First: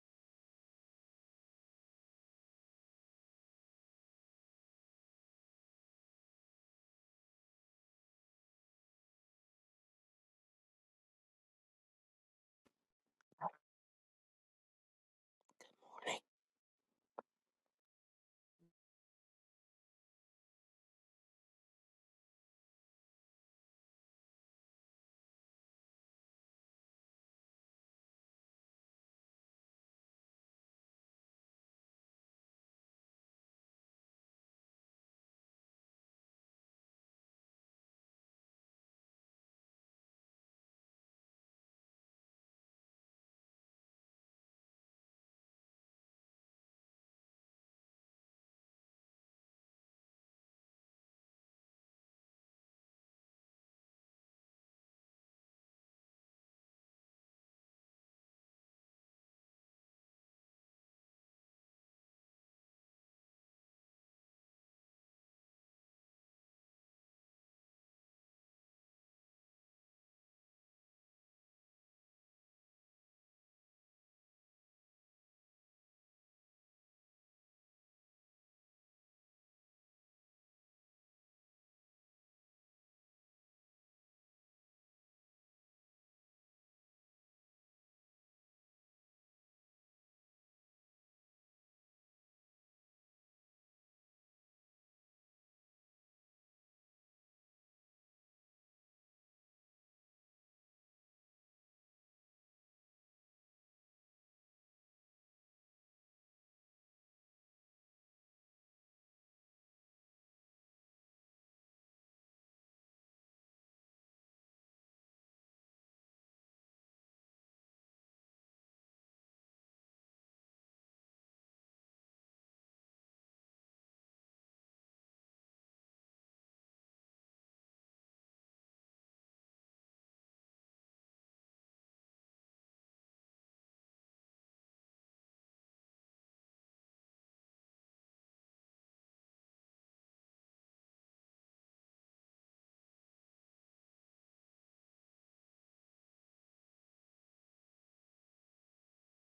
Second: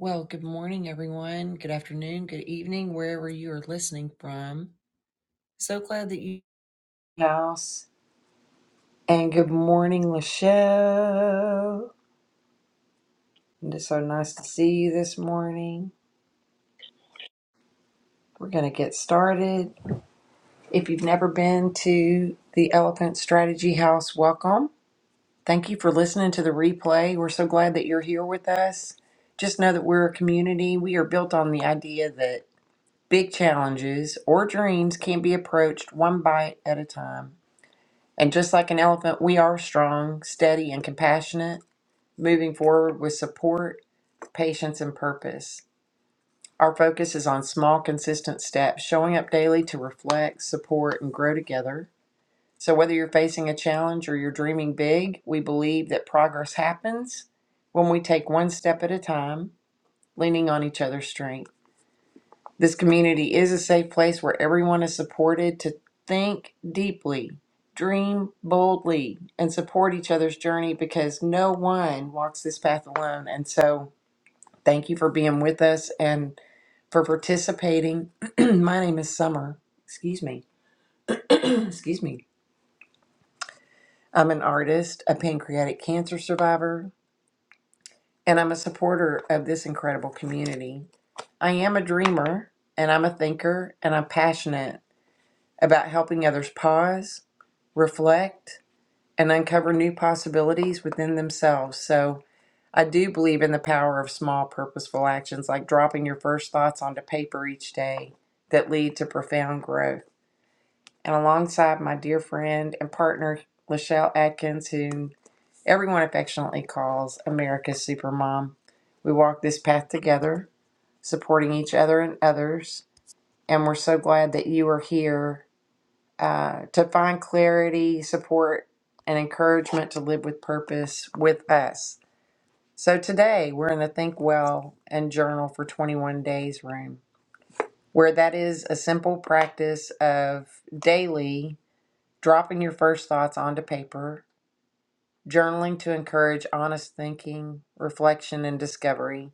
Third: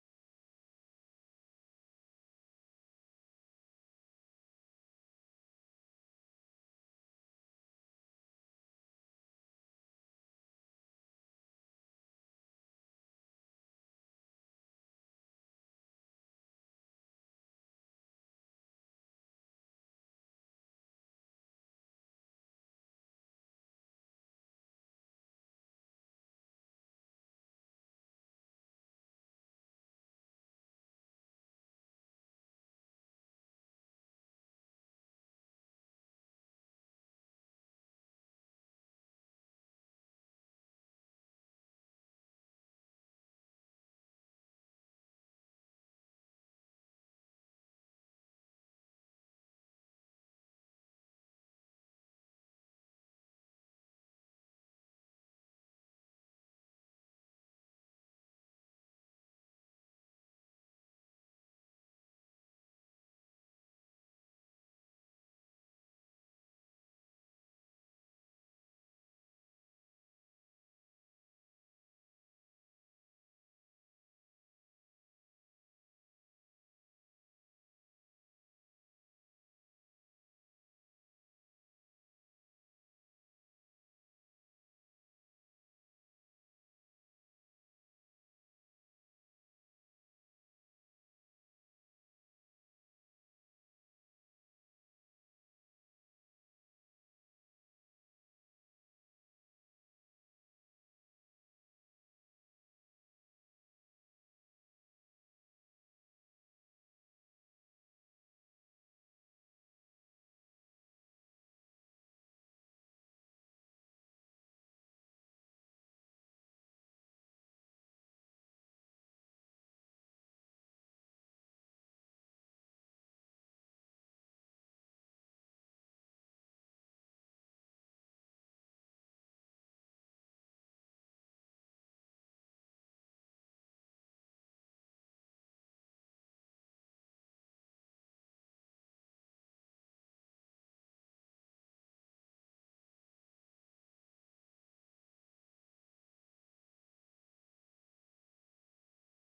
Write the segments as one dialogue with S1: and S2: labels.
S1: Well, good morning, everyone. Good afternoon, good evening, wherever you are listening from. So glad that you house. And good morning, Lachelle. It is so nice to see you this morning. We're going to get started. If you've never been to the Elephant Strategy House, welcome. Thank you for listening to the replay. We're so glad that you're here with us. Just know that we're a community. We are built on the idea that Big challenges or dreams can be approached one bite at a time. And just like an elephant, we are strong, steady, and compassionate, moving forward with support, patience, and purpose. Our focus is on small, consistent steps, showing up daily to reflect, support, and grow together. So, whether you're facing a challenge or you're dreaming big, we believe that progress happens when we take one step at a time, leaning on each other's strength. This community is a safe place where everyone is supported to think deeply, dream boldly, and support each other's journey because no one walks this path alone. And so, thank you for being with us and for participating. My name is Summer. Excuse me. Excuse me. I'm an artist, a pancreatic cancer survivor, and I'm a supporter of this incredible community. I am a dreamer and I'm a thinker and I'm passionate about helping others pause, reflect, and uncover new possibilities within themselves. So, I do believe in the power of small, purposeful actions like dropping your first thoughts onto paper each day that lead to profound growth. And alongside my dear friend and partner, Lachelle Atkins, who everyone affectionately calls America's Supermom, we walk this path together, supporting each other and others. And we're so glad that you are here uh, to find clarity, support, and encouragement to live with purpose with us. So today we're in the Think Well and Journal for 21 Days room, where that is a simple practice of daily dropping your first thoughts onto paper, journaling to encourage honest thinking, reflection, and discovery.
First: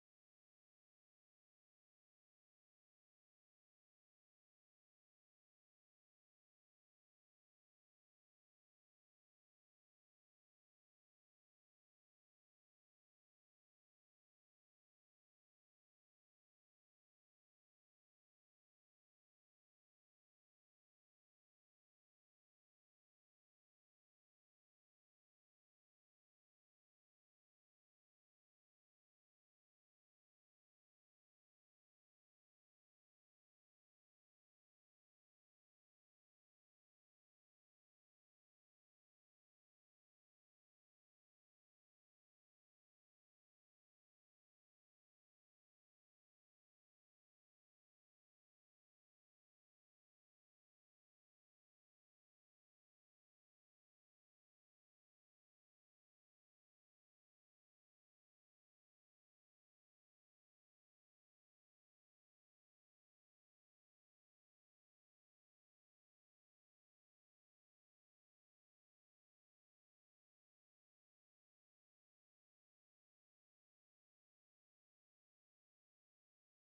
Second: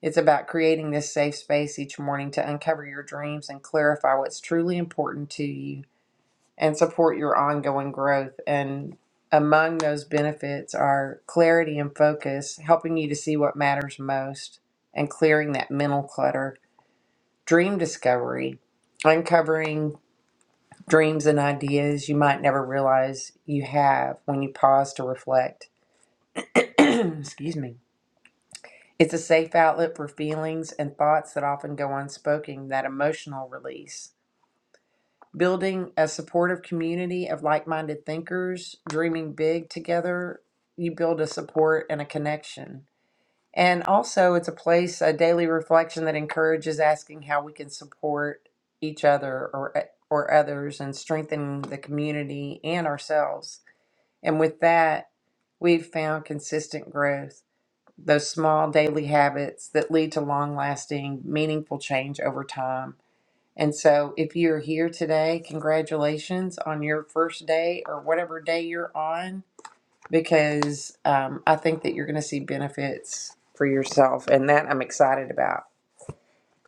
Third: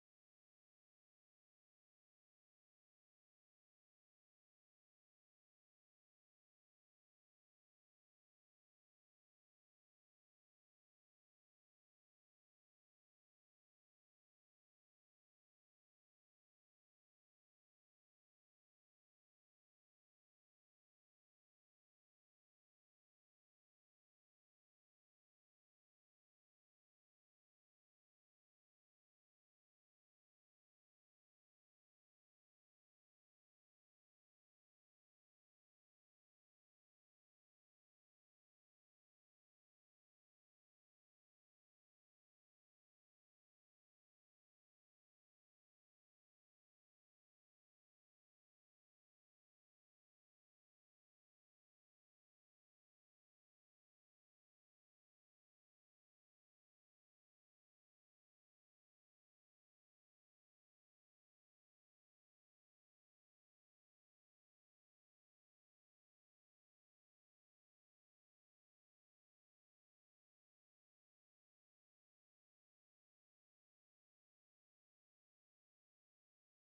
S1: It's about creating this safe space each morning to uncover your dreams and clarify what's truly important to you. and support your ongoing growth. And among those benefits are clarity and focus, helping you to see what matters most and clearing that mental clutter, dream discovery, uncovering dreams and ideas you might never realize you have when you pause to reflect. Excuse me. It's a safe outlet for feelings and thoughts that often go unspoken, that emotional release building a supportive community of like-minded thinkers dreaming big together you build a support and a connection and also it's a place a daily reflection that encourages asking how we can support each other or eh, or others and strengthen the community and ourselves and with that we've found consistent growth those small daily habits that lead to long-lasting meaningful change over time and so, if you're here today, congratulations on your first day or whatever day you're on, because um, I think that you're going to see benefits for yourself. And that I'm excited about.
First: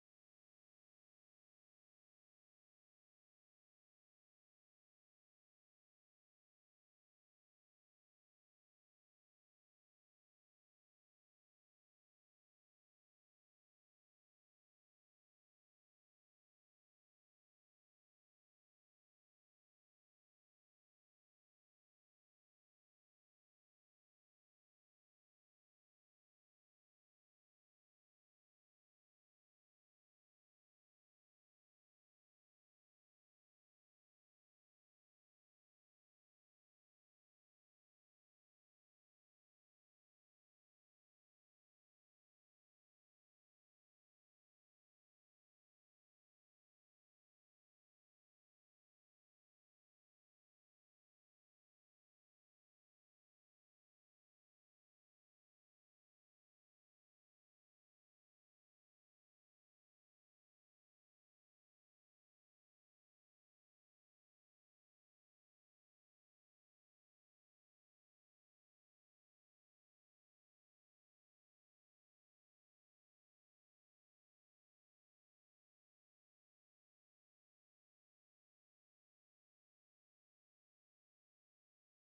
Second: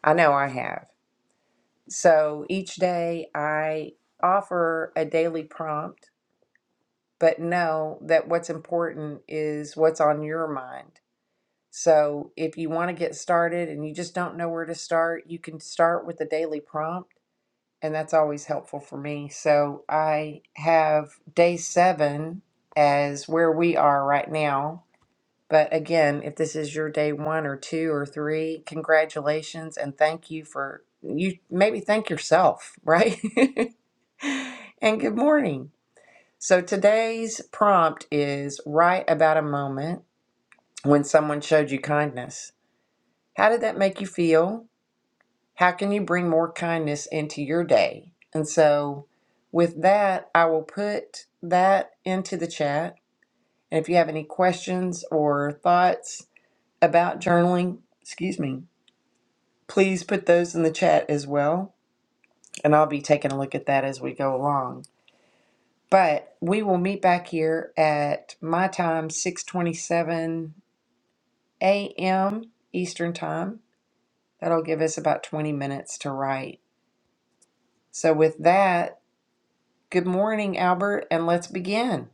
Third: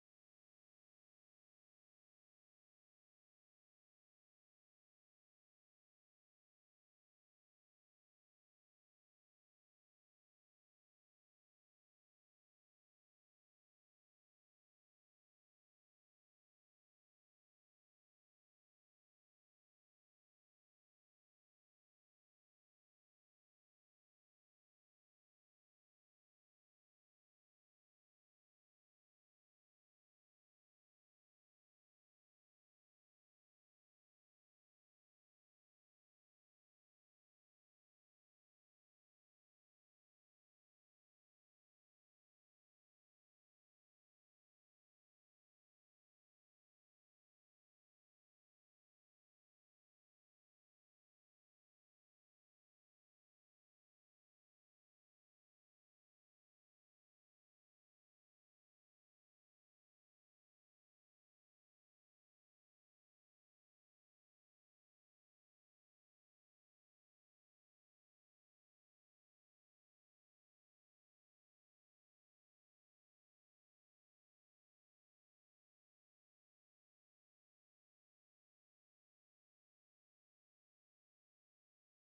S1: I know I have. So, each day I offer a daily prompt, but know that what's important is what's on your mind. So, if you want to get started and you just don't know where to start, you can start with the daily prompt and that's always helpful for me. So I have day seven as where we are right now. But again, if this is your day one or two or three, congratulations and thank you for you maybe thank yourself, right? and good morning. So today's prompt is write about a moment when someone showed you kindness. How did that make you feel? How can you bring more kindness into your day? And so, with that, I will put that into the chat. And if you have any questions or thoughts about journaling, excuse me, please put those in the chat as well. And I'll be taking a look at that as we go along. But we will meet back here at my time, 6:27 a.m. Eastern Time. That'll give us about 20 minutes to write. So with that, Good morning, Albert, and let's begin.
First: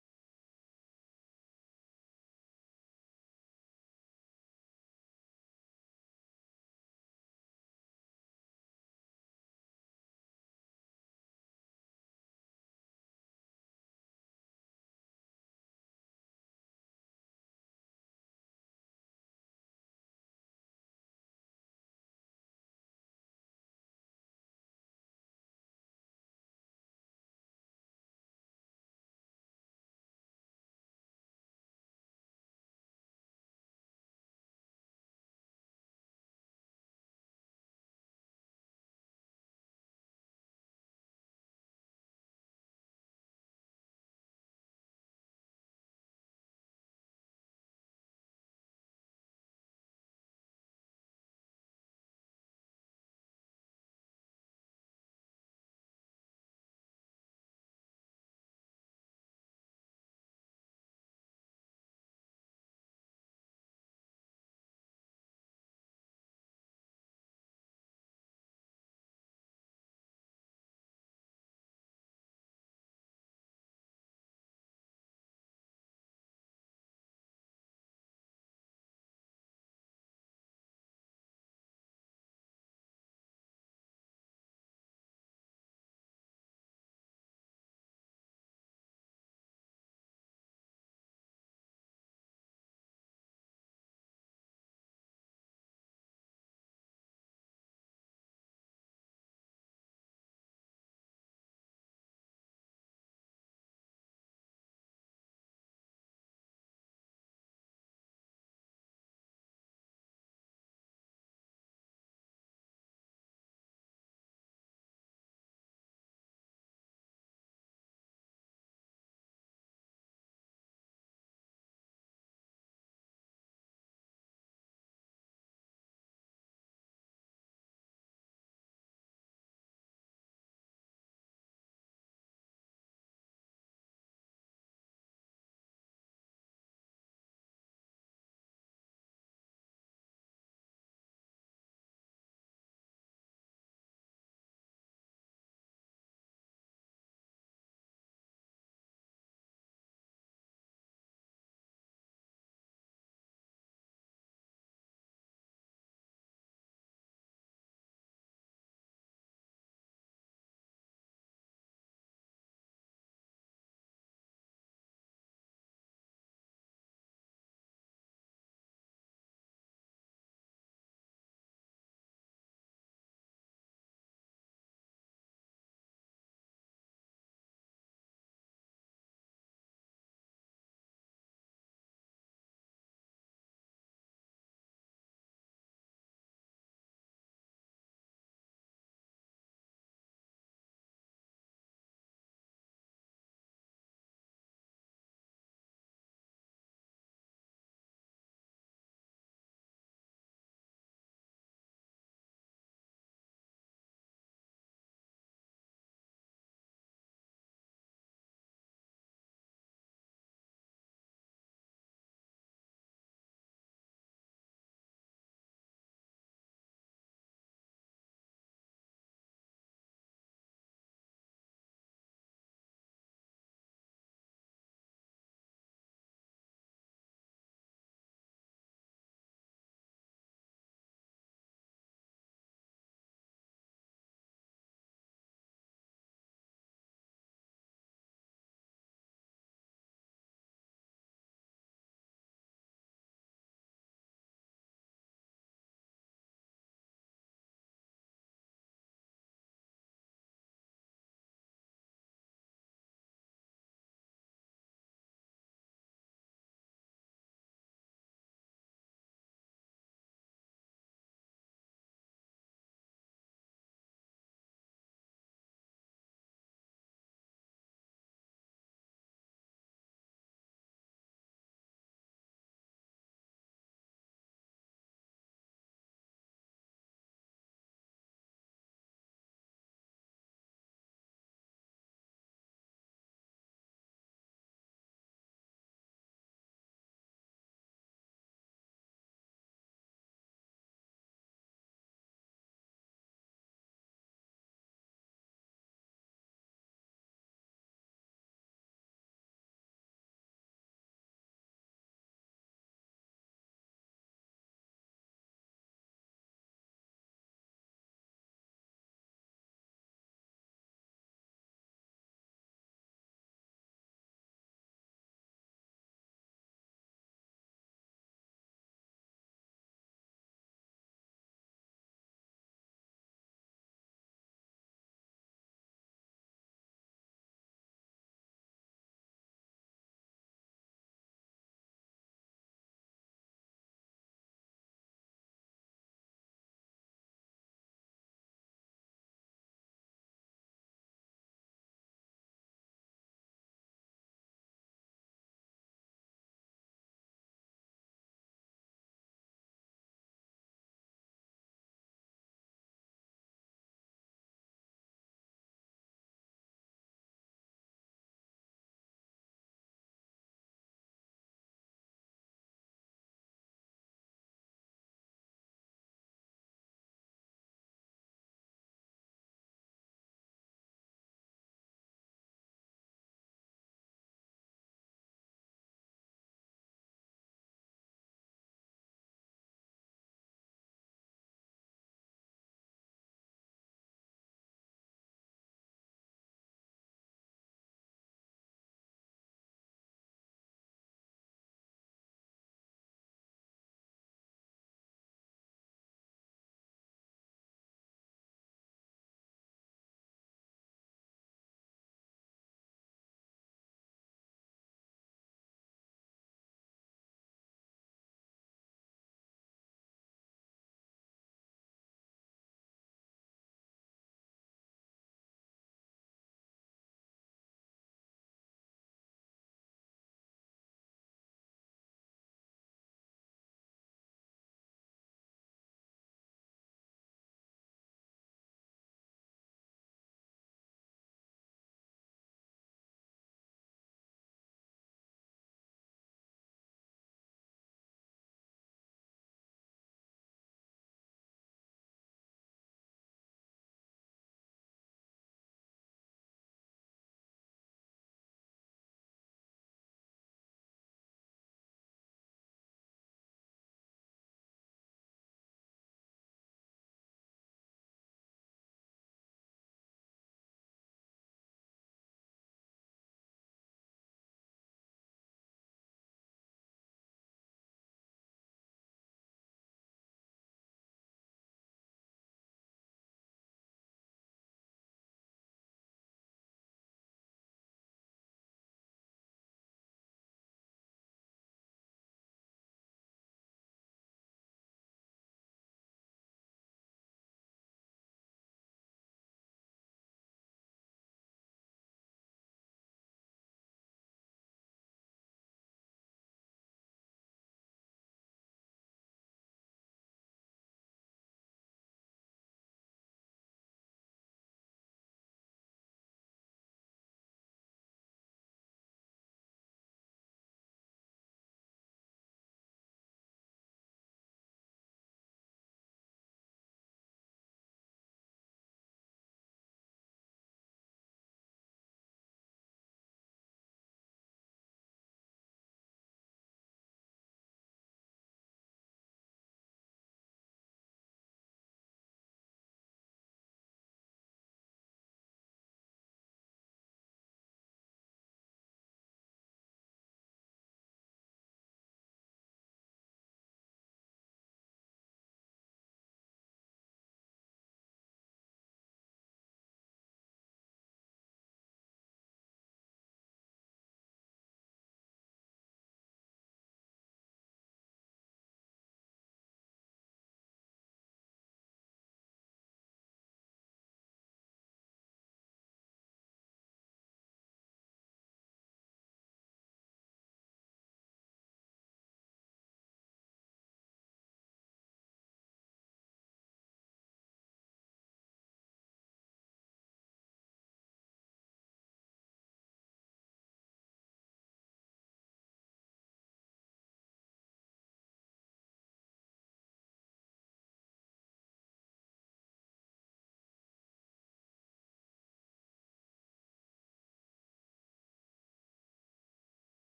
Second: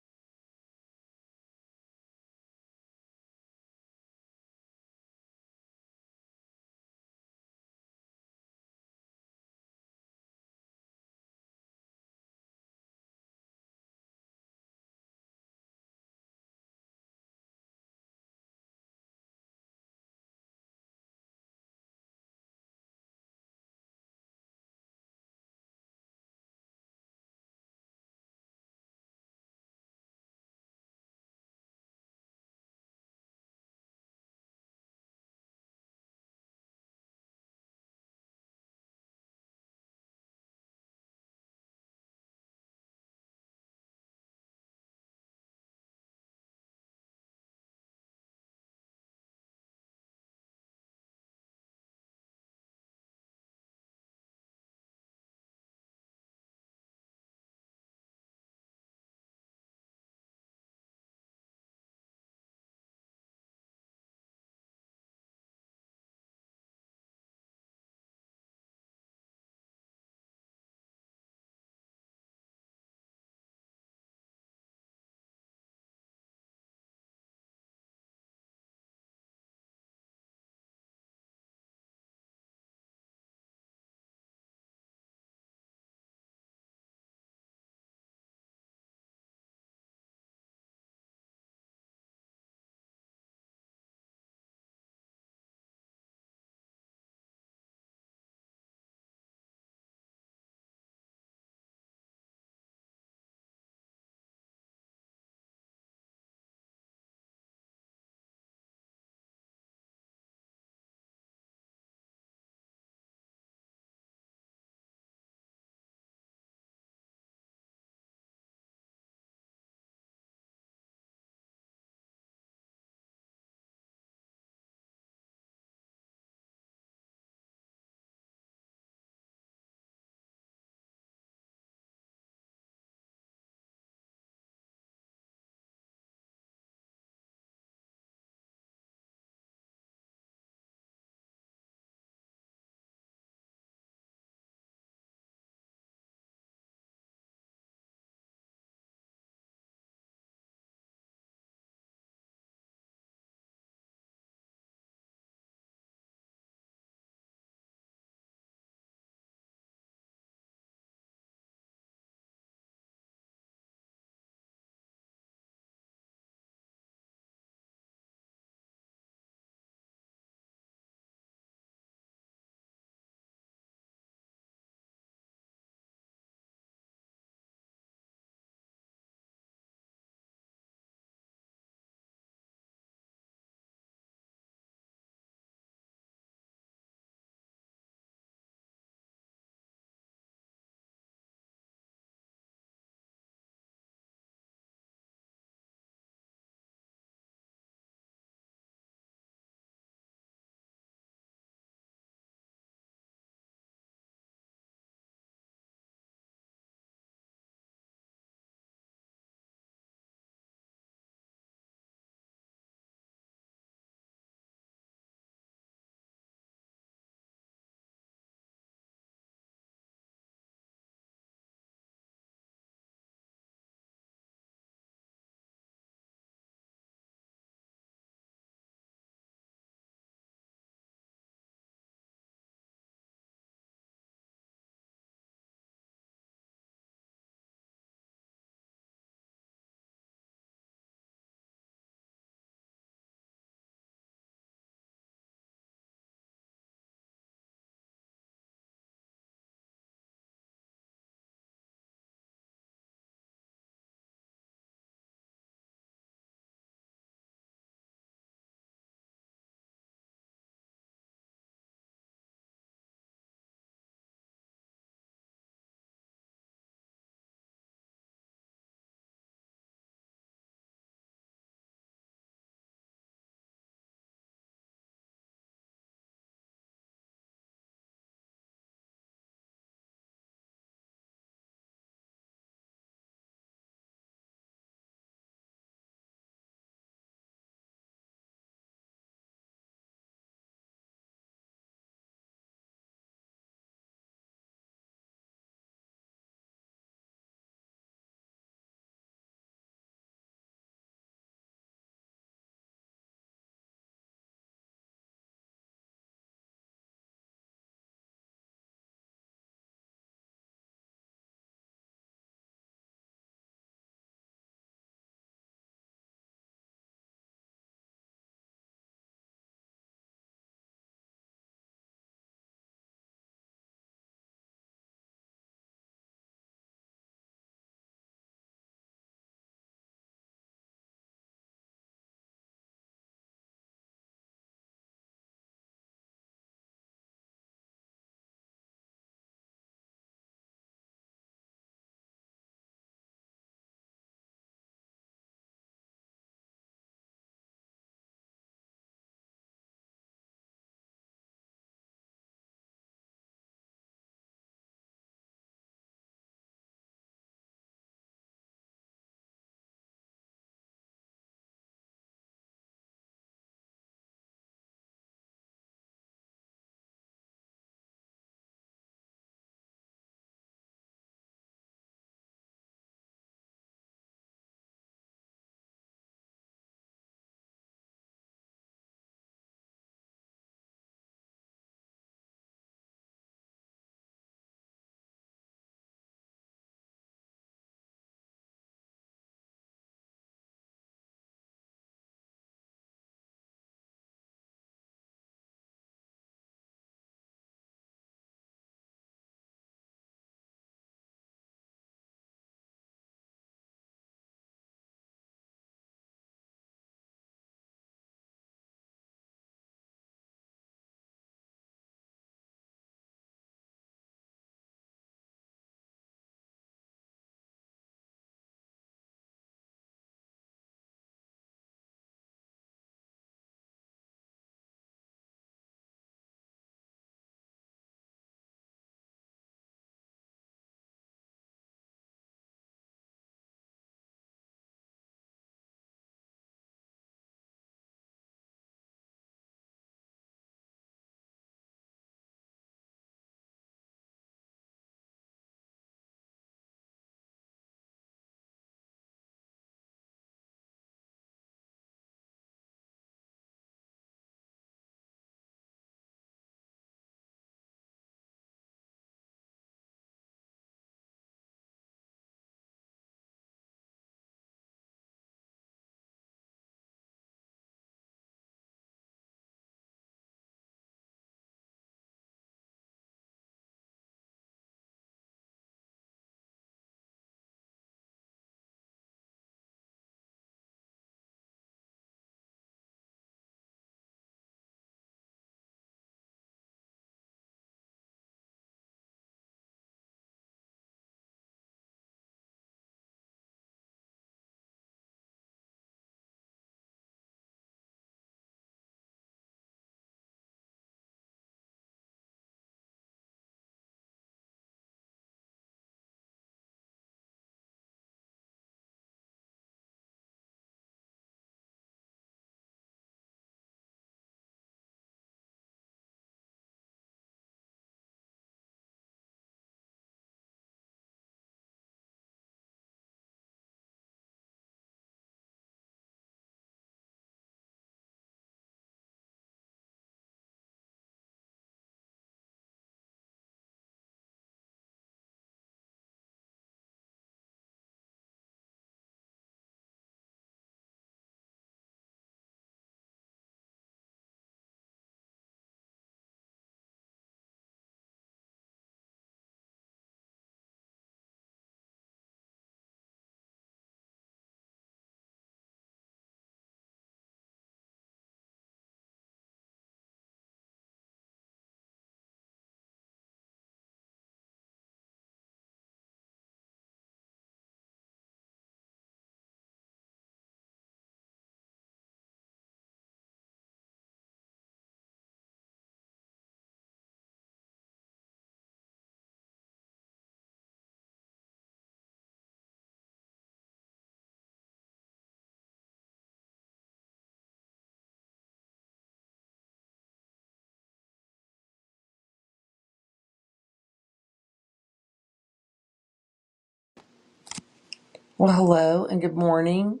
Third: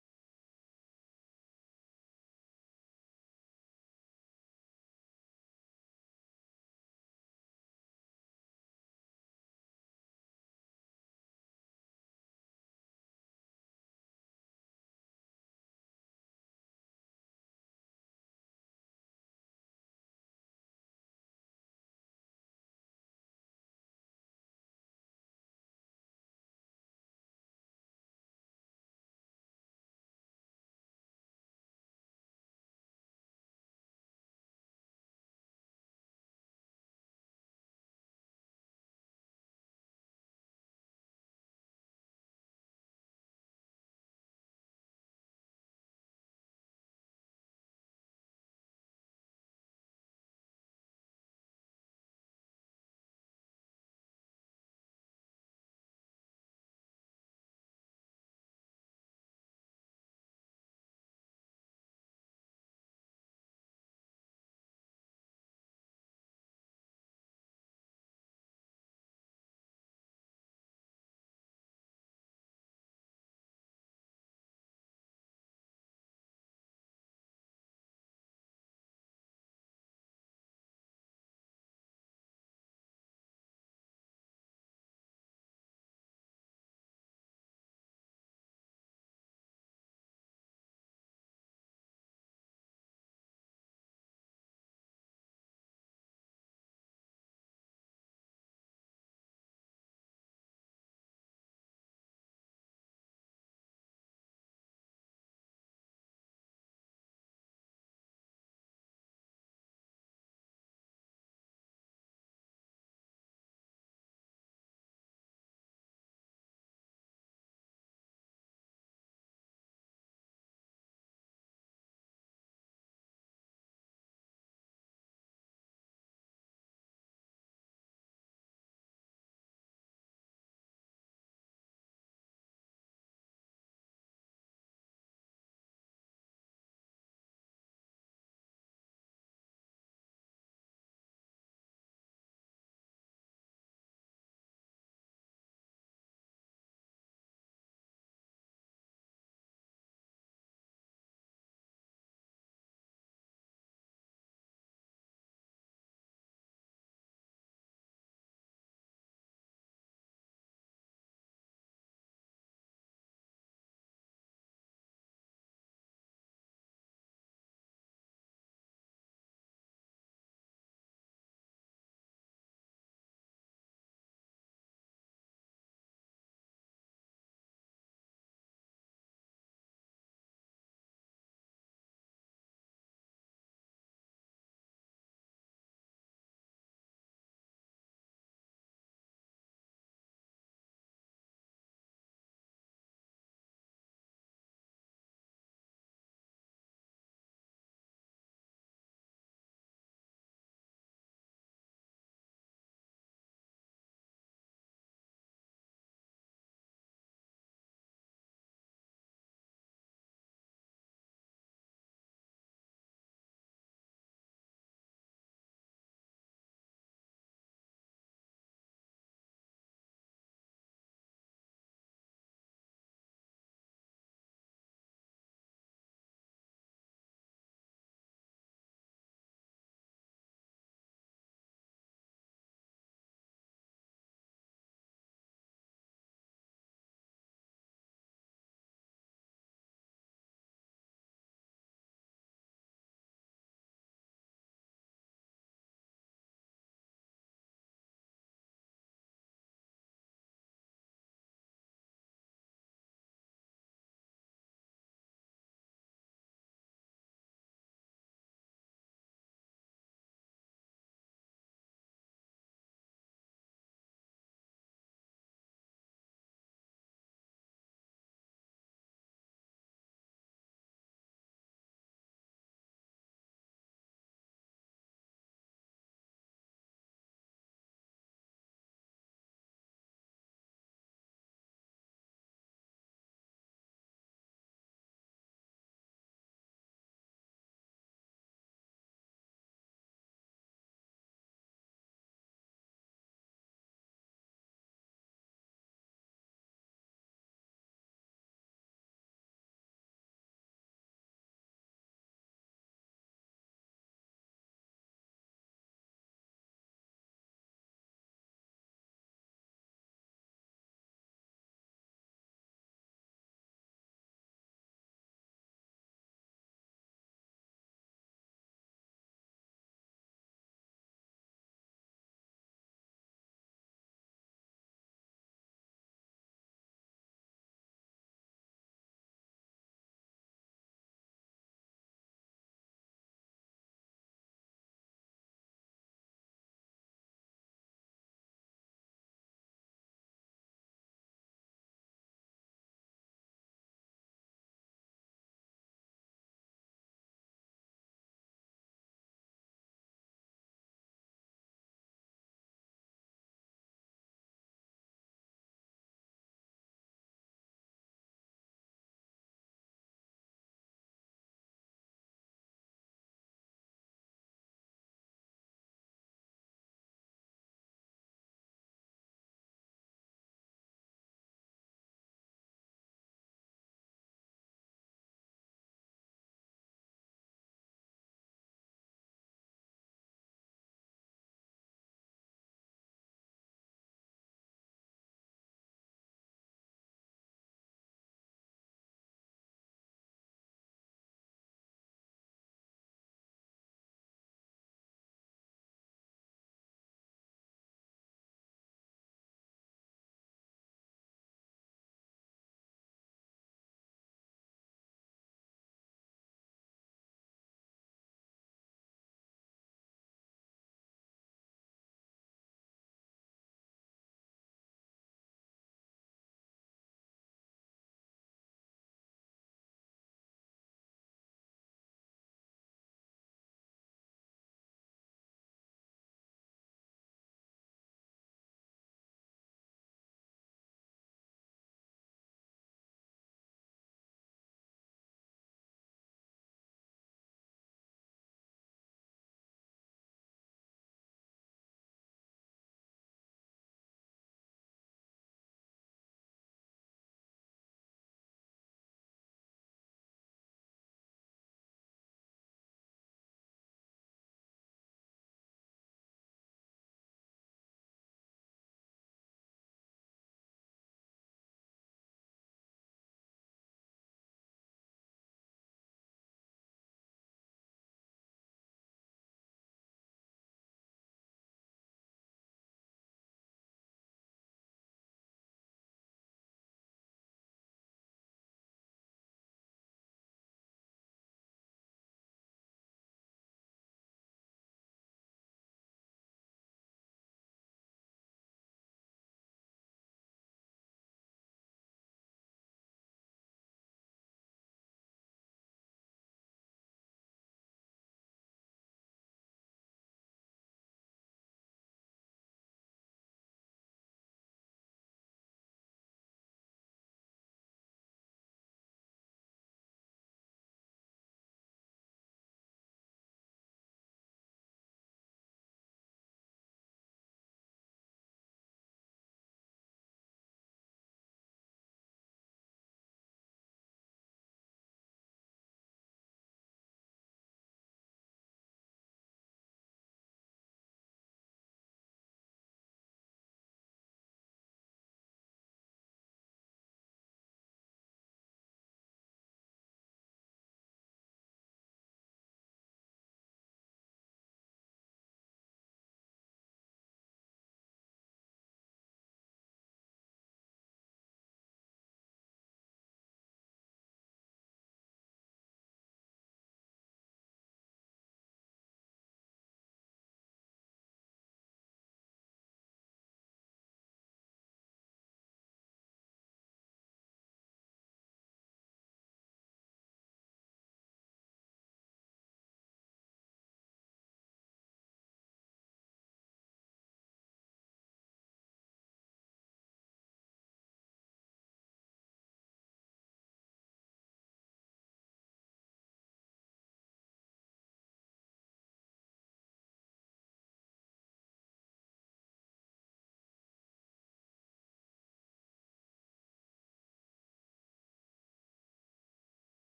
S1: Well, hello and good morning.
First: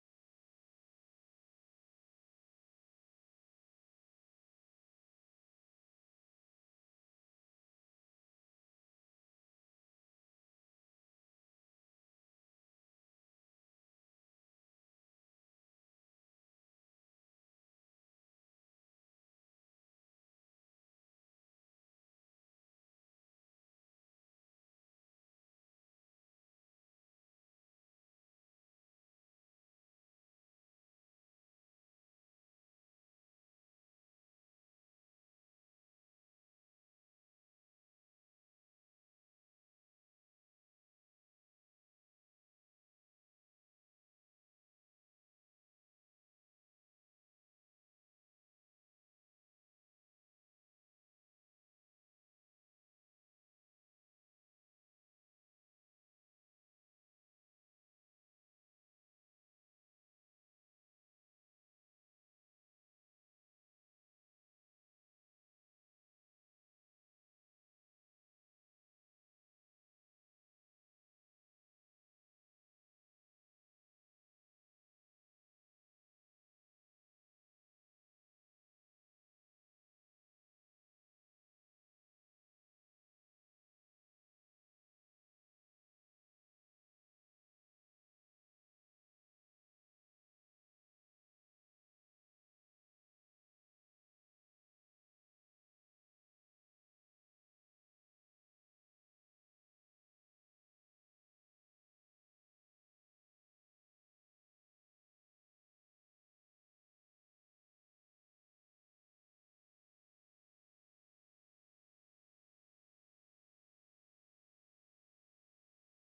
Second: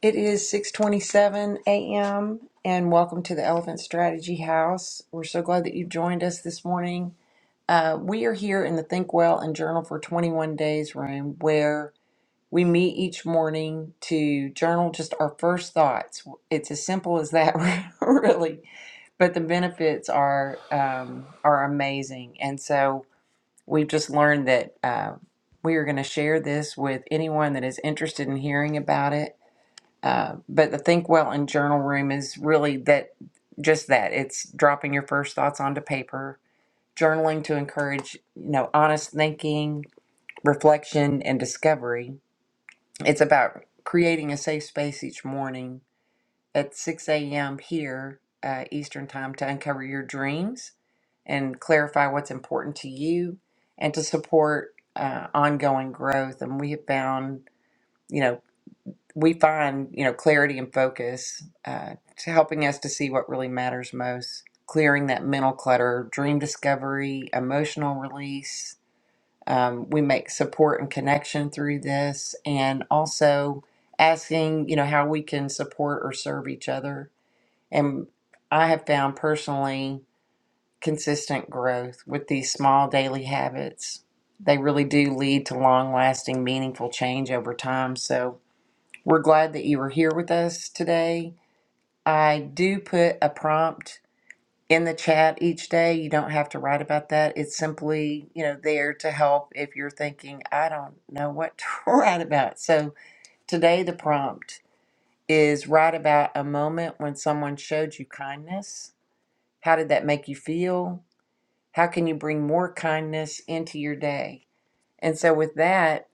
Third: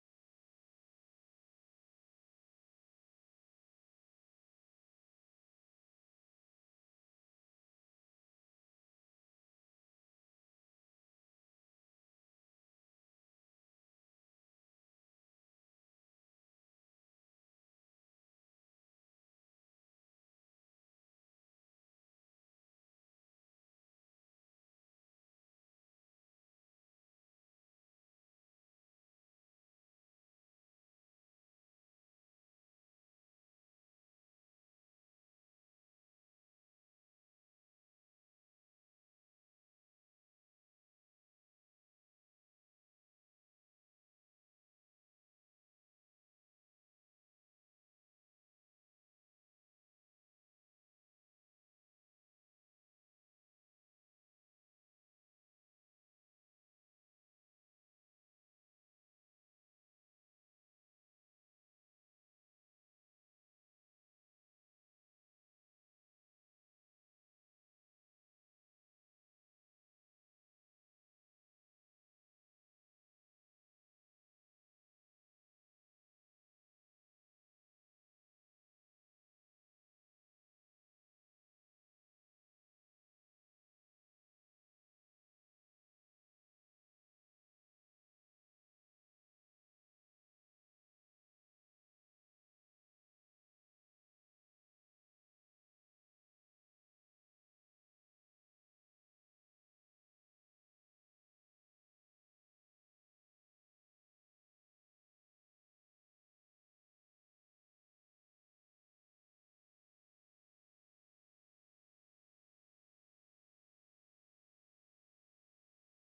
S1: It is 6:27 a.m. and welcome to the Elephant Strategy House. We're so glad that you've joined us this morning. Uh, we are here in the Think Well and Journal for 21 Days room where we meet each morning to journal just our first thoughts. It's as simple as that, really. But the benefits are um, are amazing, and so We've just learned that uh, we are going to share this with anyone that is interested in hearing about it. Uh, but the Think Well and Journal Room is really that just that it's dropping your first thoughts onto paper, journaling to encourage, you know, honest thinking, reflection, and discovery. It's about creating a safe space each morning at 6 a.m. here, uh, Eastern Time, to uncover your dreams and clarify what's important to you and to support uh, ongoing growth. And we have found, you know, we find, you know, clarity and focus uh, to helping us to see what really matters most, clearing that mental clutter, dream discovery, emotional release. Um, we make support and connection through this and also asking, you know, how we can support or serve each other and I have found personally consistent growth with these small daily habits. They really do lead to long lasting, meaningful change over time. So we're glad that you were here with us today. I do put a prompt in the chat each day. You don't have to write about that. It's simply, you know, there to help if you're thinking, I don't know what to write about. So today the prompt is write about a moment when someone showed you kindness how did that make you feel? How can you bring more kindness into your day? And so, with that,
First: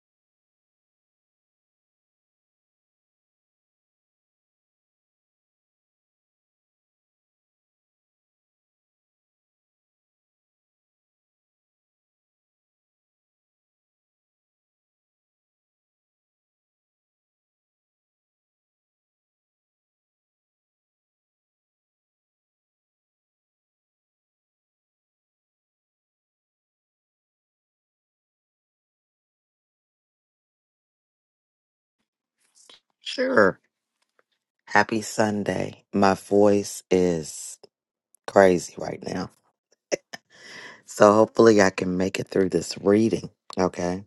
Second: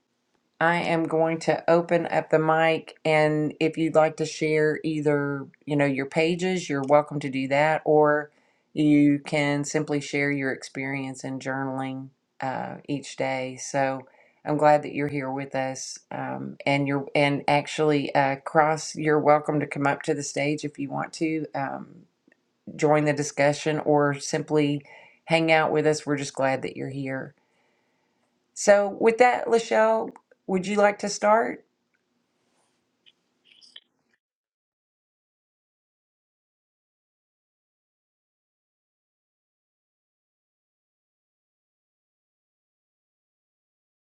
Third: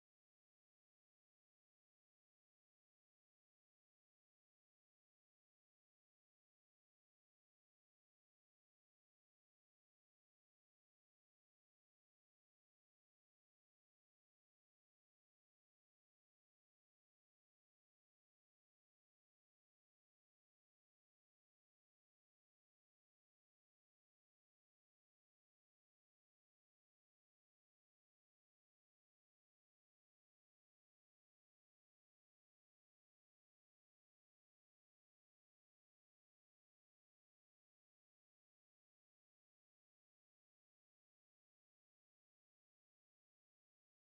S1: I am going to open up the mic. And if you'd like to share either, you know, your pages, you're welcome to do that, or you can simply share your experience in journaling uh, each day. So, I'm glad that you're here with us. Um, and you're and actually, uh, Cross, you're welcome to come up to the stage if you want to. Um, join the discussion or simply hang out with us. We're just glad that you're here. So, with that, Lachelle, would you like to start?
S2: Sure. Happy Sunday. My voice is crazy right now. So hopefully I can make it through this reading. Okay.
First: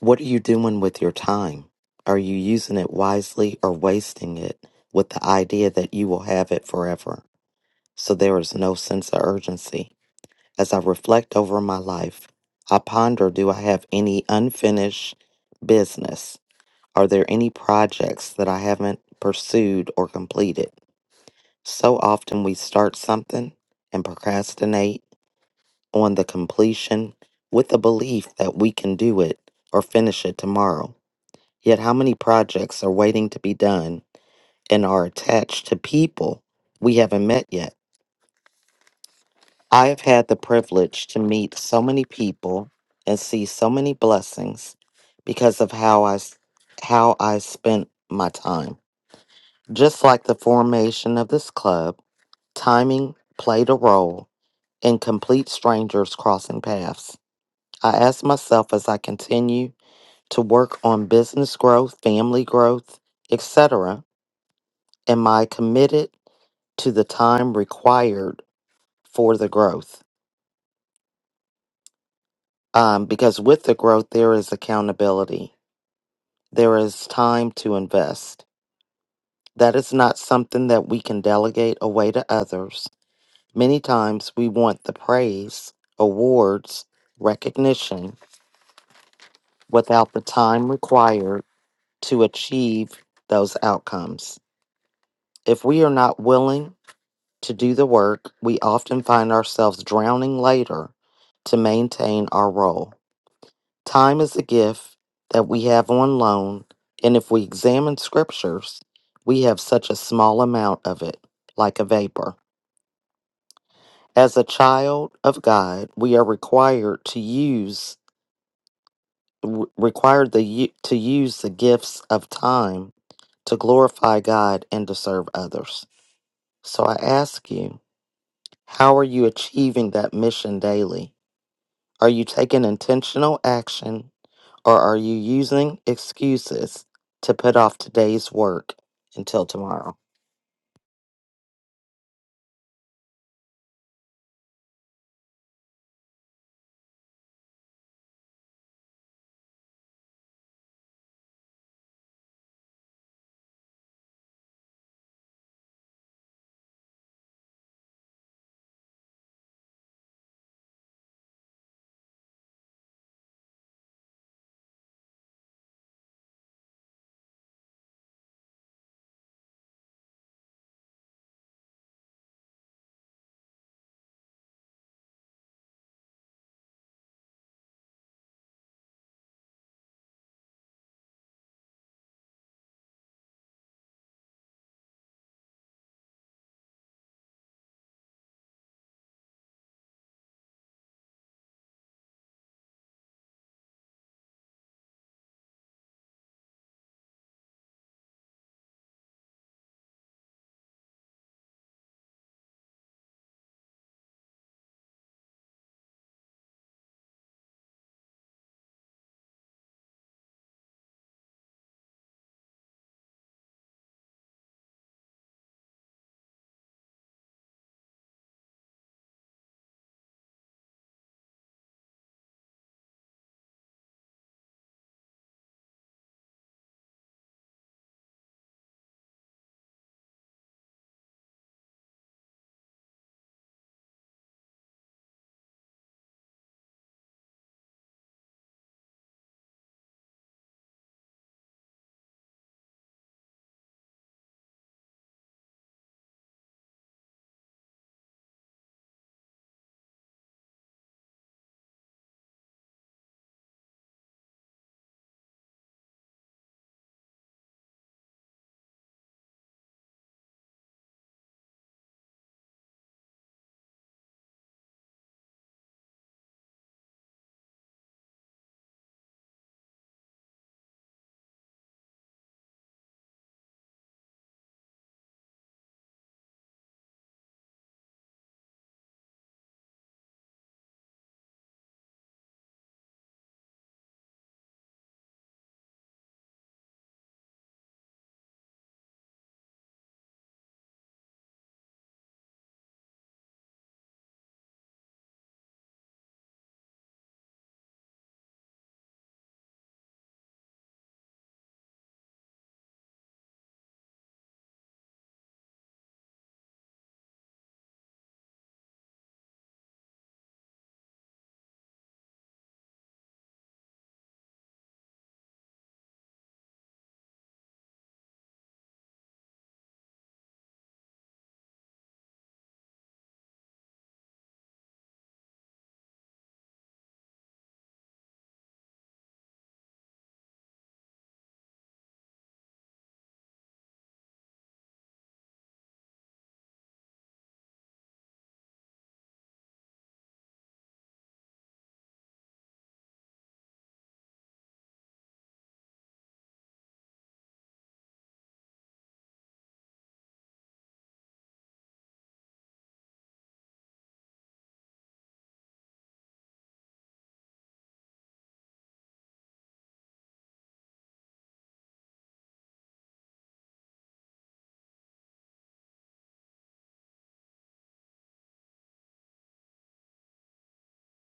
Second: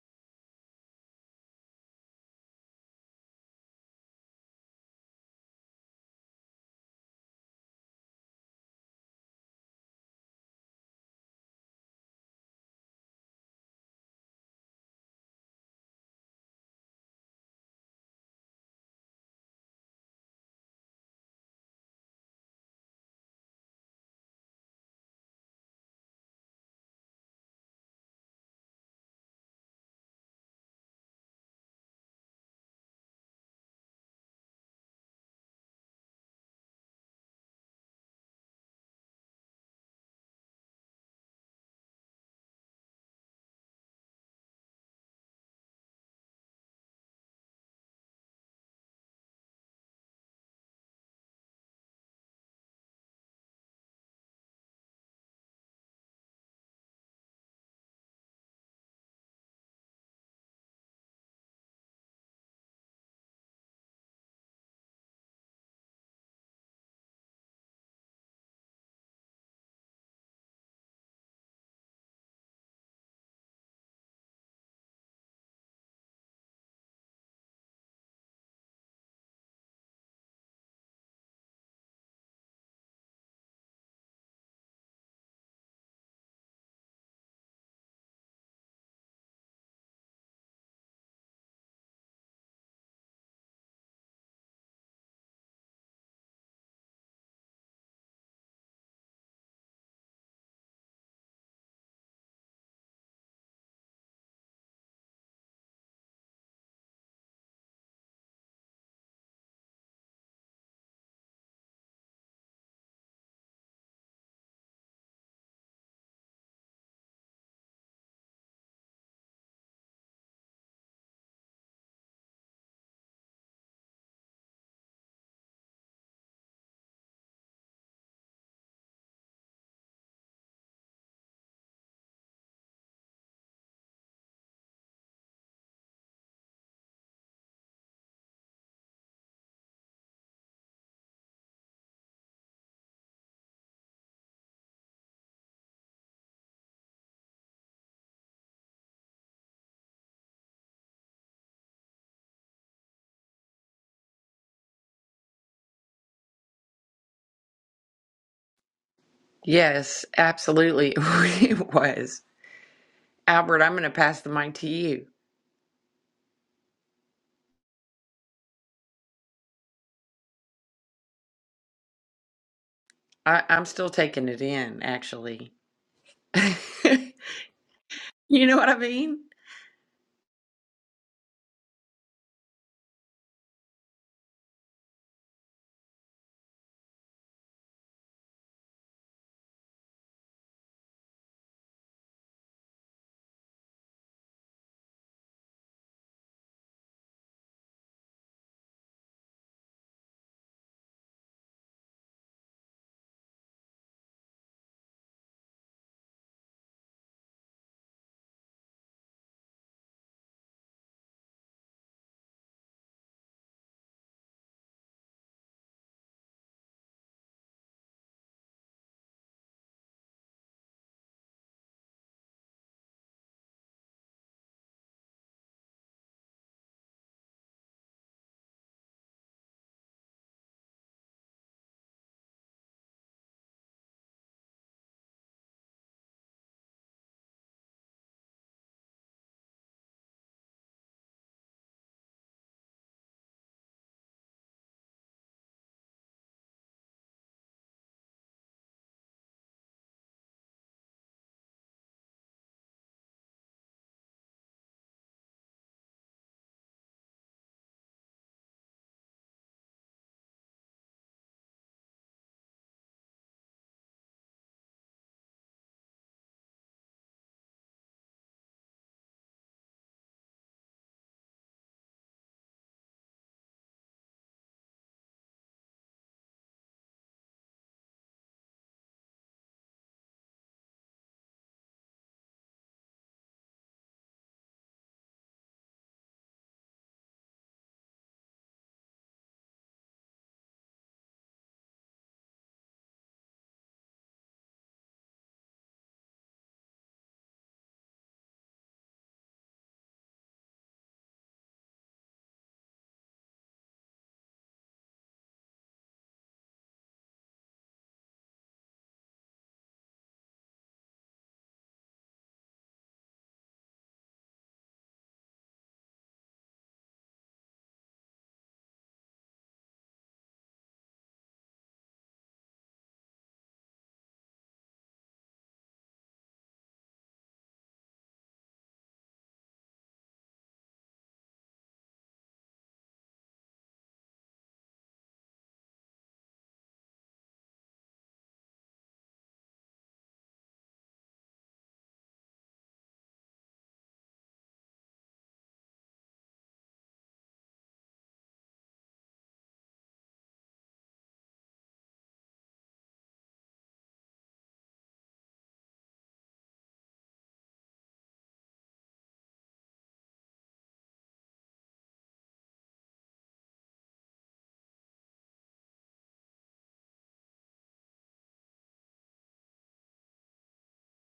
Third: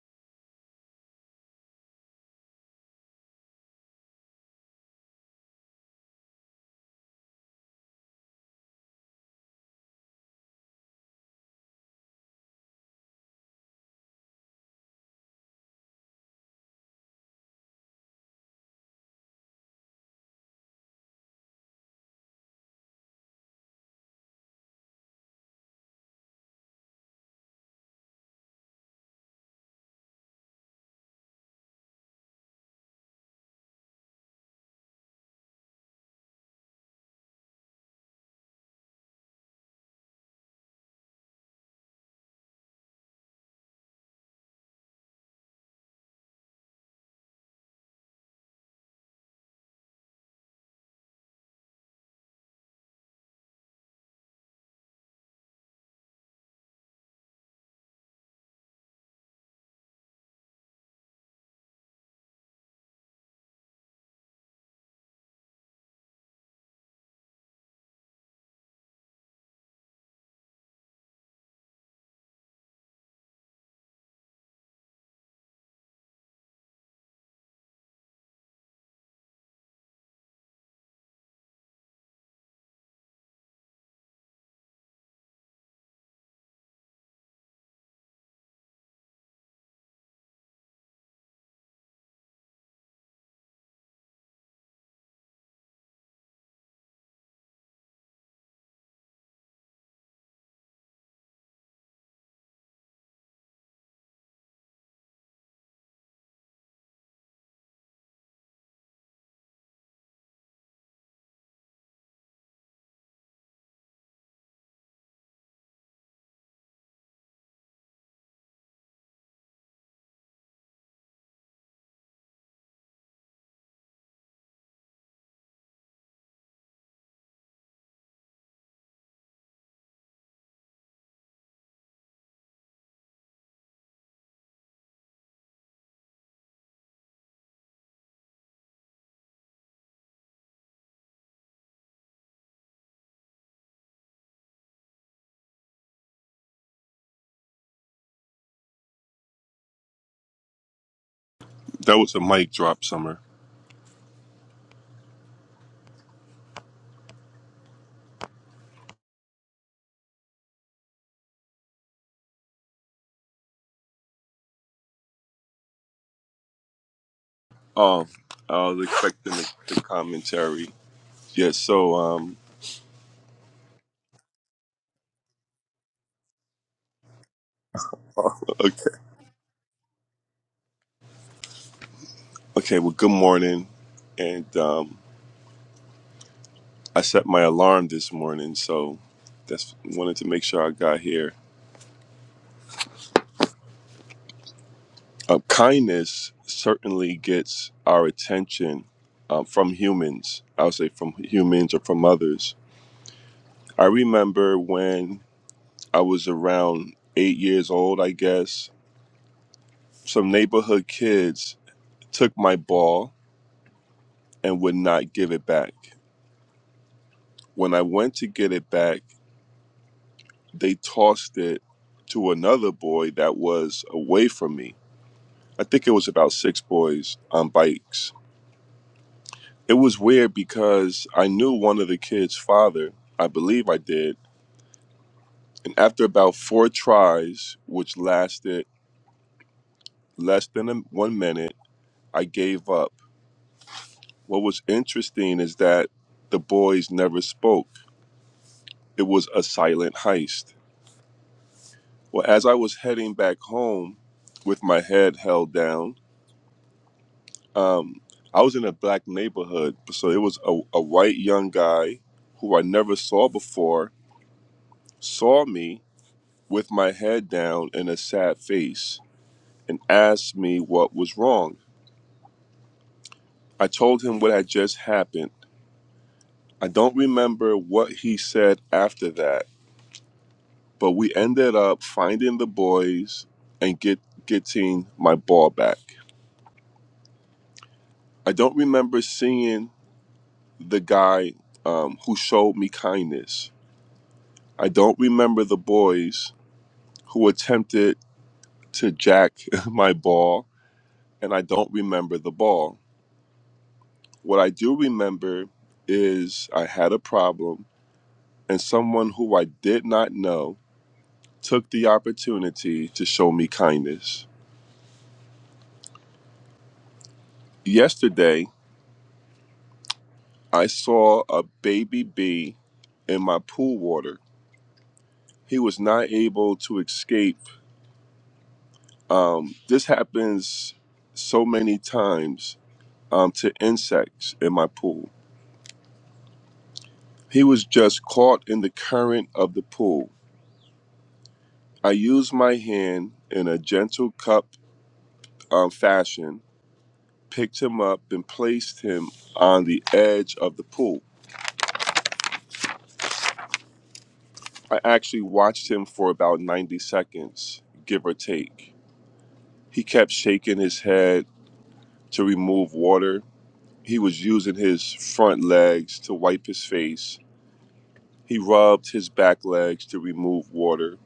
S2: What are you doing with your time? Are you using it wisely or wasting it with the idea that you will have it forever? So there is no sense of urgency. As I reflect over my life, I ponder do I have any unfinished business? Are there any projects that I haven't pursued or completed? So often we start something and procrastinate on the completion with the belief that we can do it or finish it tomorrow. Yet, how many projects are waiting to be done and are attached to people we haven't met yet? I have had the privilege to meet so many people and see so many blessings because of how I, s- how I spent my time. Just like the formation of this club, timing played a role and complete strangers crossing paths. I ask myself as I continue to work on business growth, family growth, etc., am I committed to the time required for the growth? Um, because with the growth, there is accountability, there is time to invest. That is not something that we can delegate away to others. Many times we want the praise, awards, recognition without the time required to achieve those outcomes. If we are not willing to do the work, we often find ourselves drowning later to maintain our role. Time is a gift that we have on loan, and if we examine scriptures, we have such a small amount of it, like a vapor. As a child of God, we are required to use w- required the u- to use the gifts of time to glorify God and to serve others. So I ask you, how are you achieving that mission daily? Are you taking intentional action or are you using excuses to put off today's work until tomorrow?
S3: That was a mic drop, Summer.
S1: Yes, absolutely. It was. Albert, I'm going to pass the mic to you.
S3: Oh, I was expecting the, the commentary. Yeah, so, um,
S1: I, I'm still taking it in, actually. You know what I
S3: okay,
S1: mean?
S3: okay, well, good morning. And um, I set my alarm this morning, so that's wanted to make sure I got here. Uh, kindness certainly gets our attention uh, from humans. I would say from humans or from others. I remember when I was around eight years old, I guess, some neighborhood kids took my ball and would not give it back. When I went to get it back, they tossed it to another boy that was away from me. I think it was about six boys on bikes. It was weird because I knew one of the kids' father, I believe I did, and after about four tries, which lasted less than a, one minute, I gave up. What was interesting is that the boys never spoke. It was a silent heist Well, as I was heading back home with my head held down, um, I was in a black neighborhood. So it was a, a white young guy who I never saw before, saw me with my head down and a sad face and asked me what was wrong. I told him what had just happened. I don't remember what he said after that, but we ended up finding the boys and get getting my ball back. I don't remember seeing the guy um, who showed me kindness. I don't remember the boys who attempted to jack my ball, and I don't remember the ball. What I do remember is I had a problem, and someone who I did not know took the opportunity to show me kindness. Yesterday, I saw a baby bee in my pool water. He was not able to escape Um, this happens so many times um, to insects in my pool. He was just caught in the current of the pool. I used my hand in a gentle cup um, fashion, picked him up, and placed him on the edge of the pool. I actually watched him for about 90 seconds, give or take. He kept shaking his head to remove water. He was using his front legs to wipe his face He rubbed his back legs to remove water.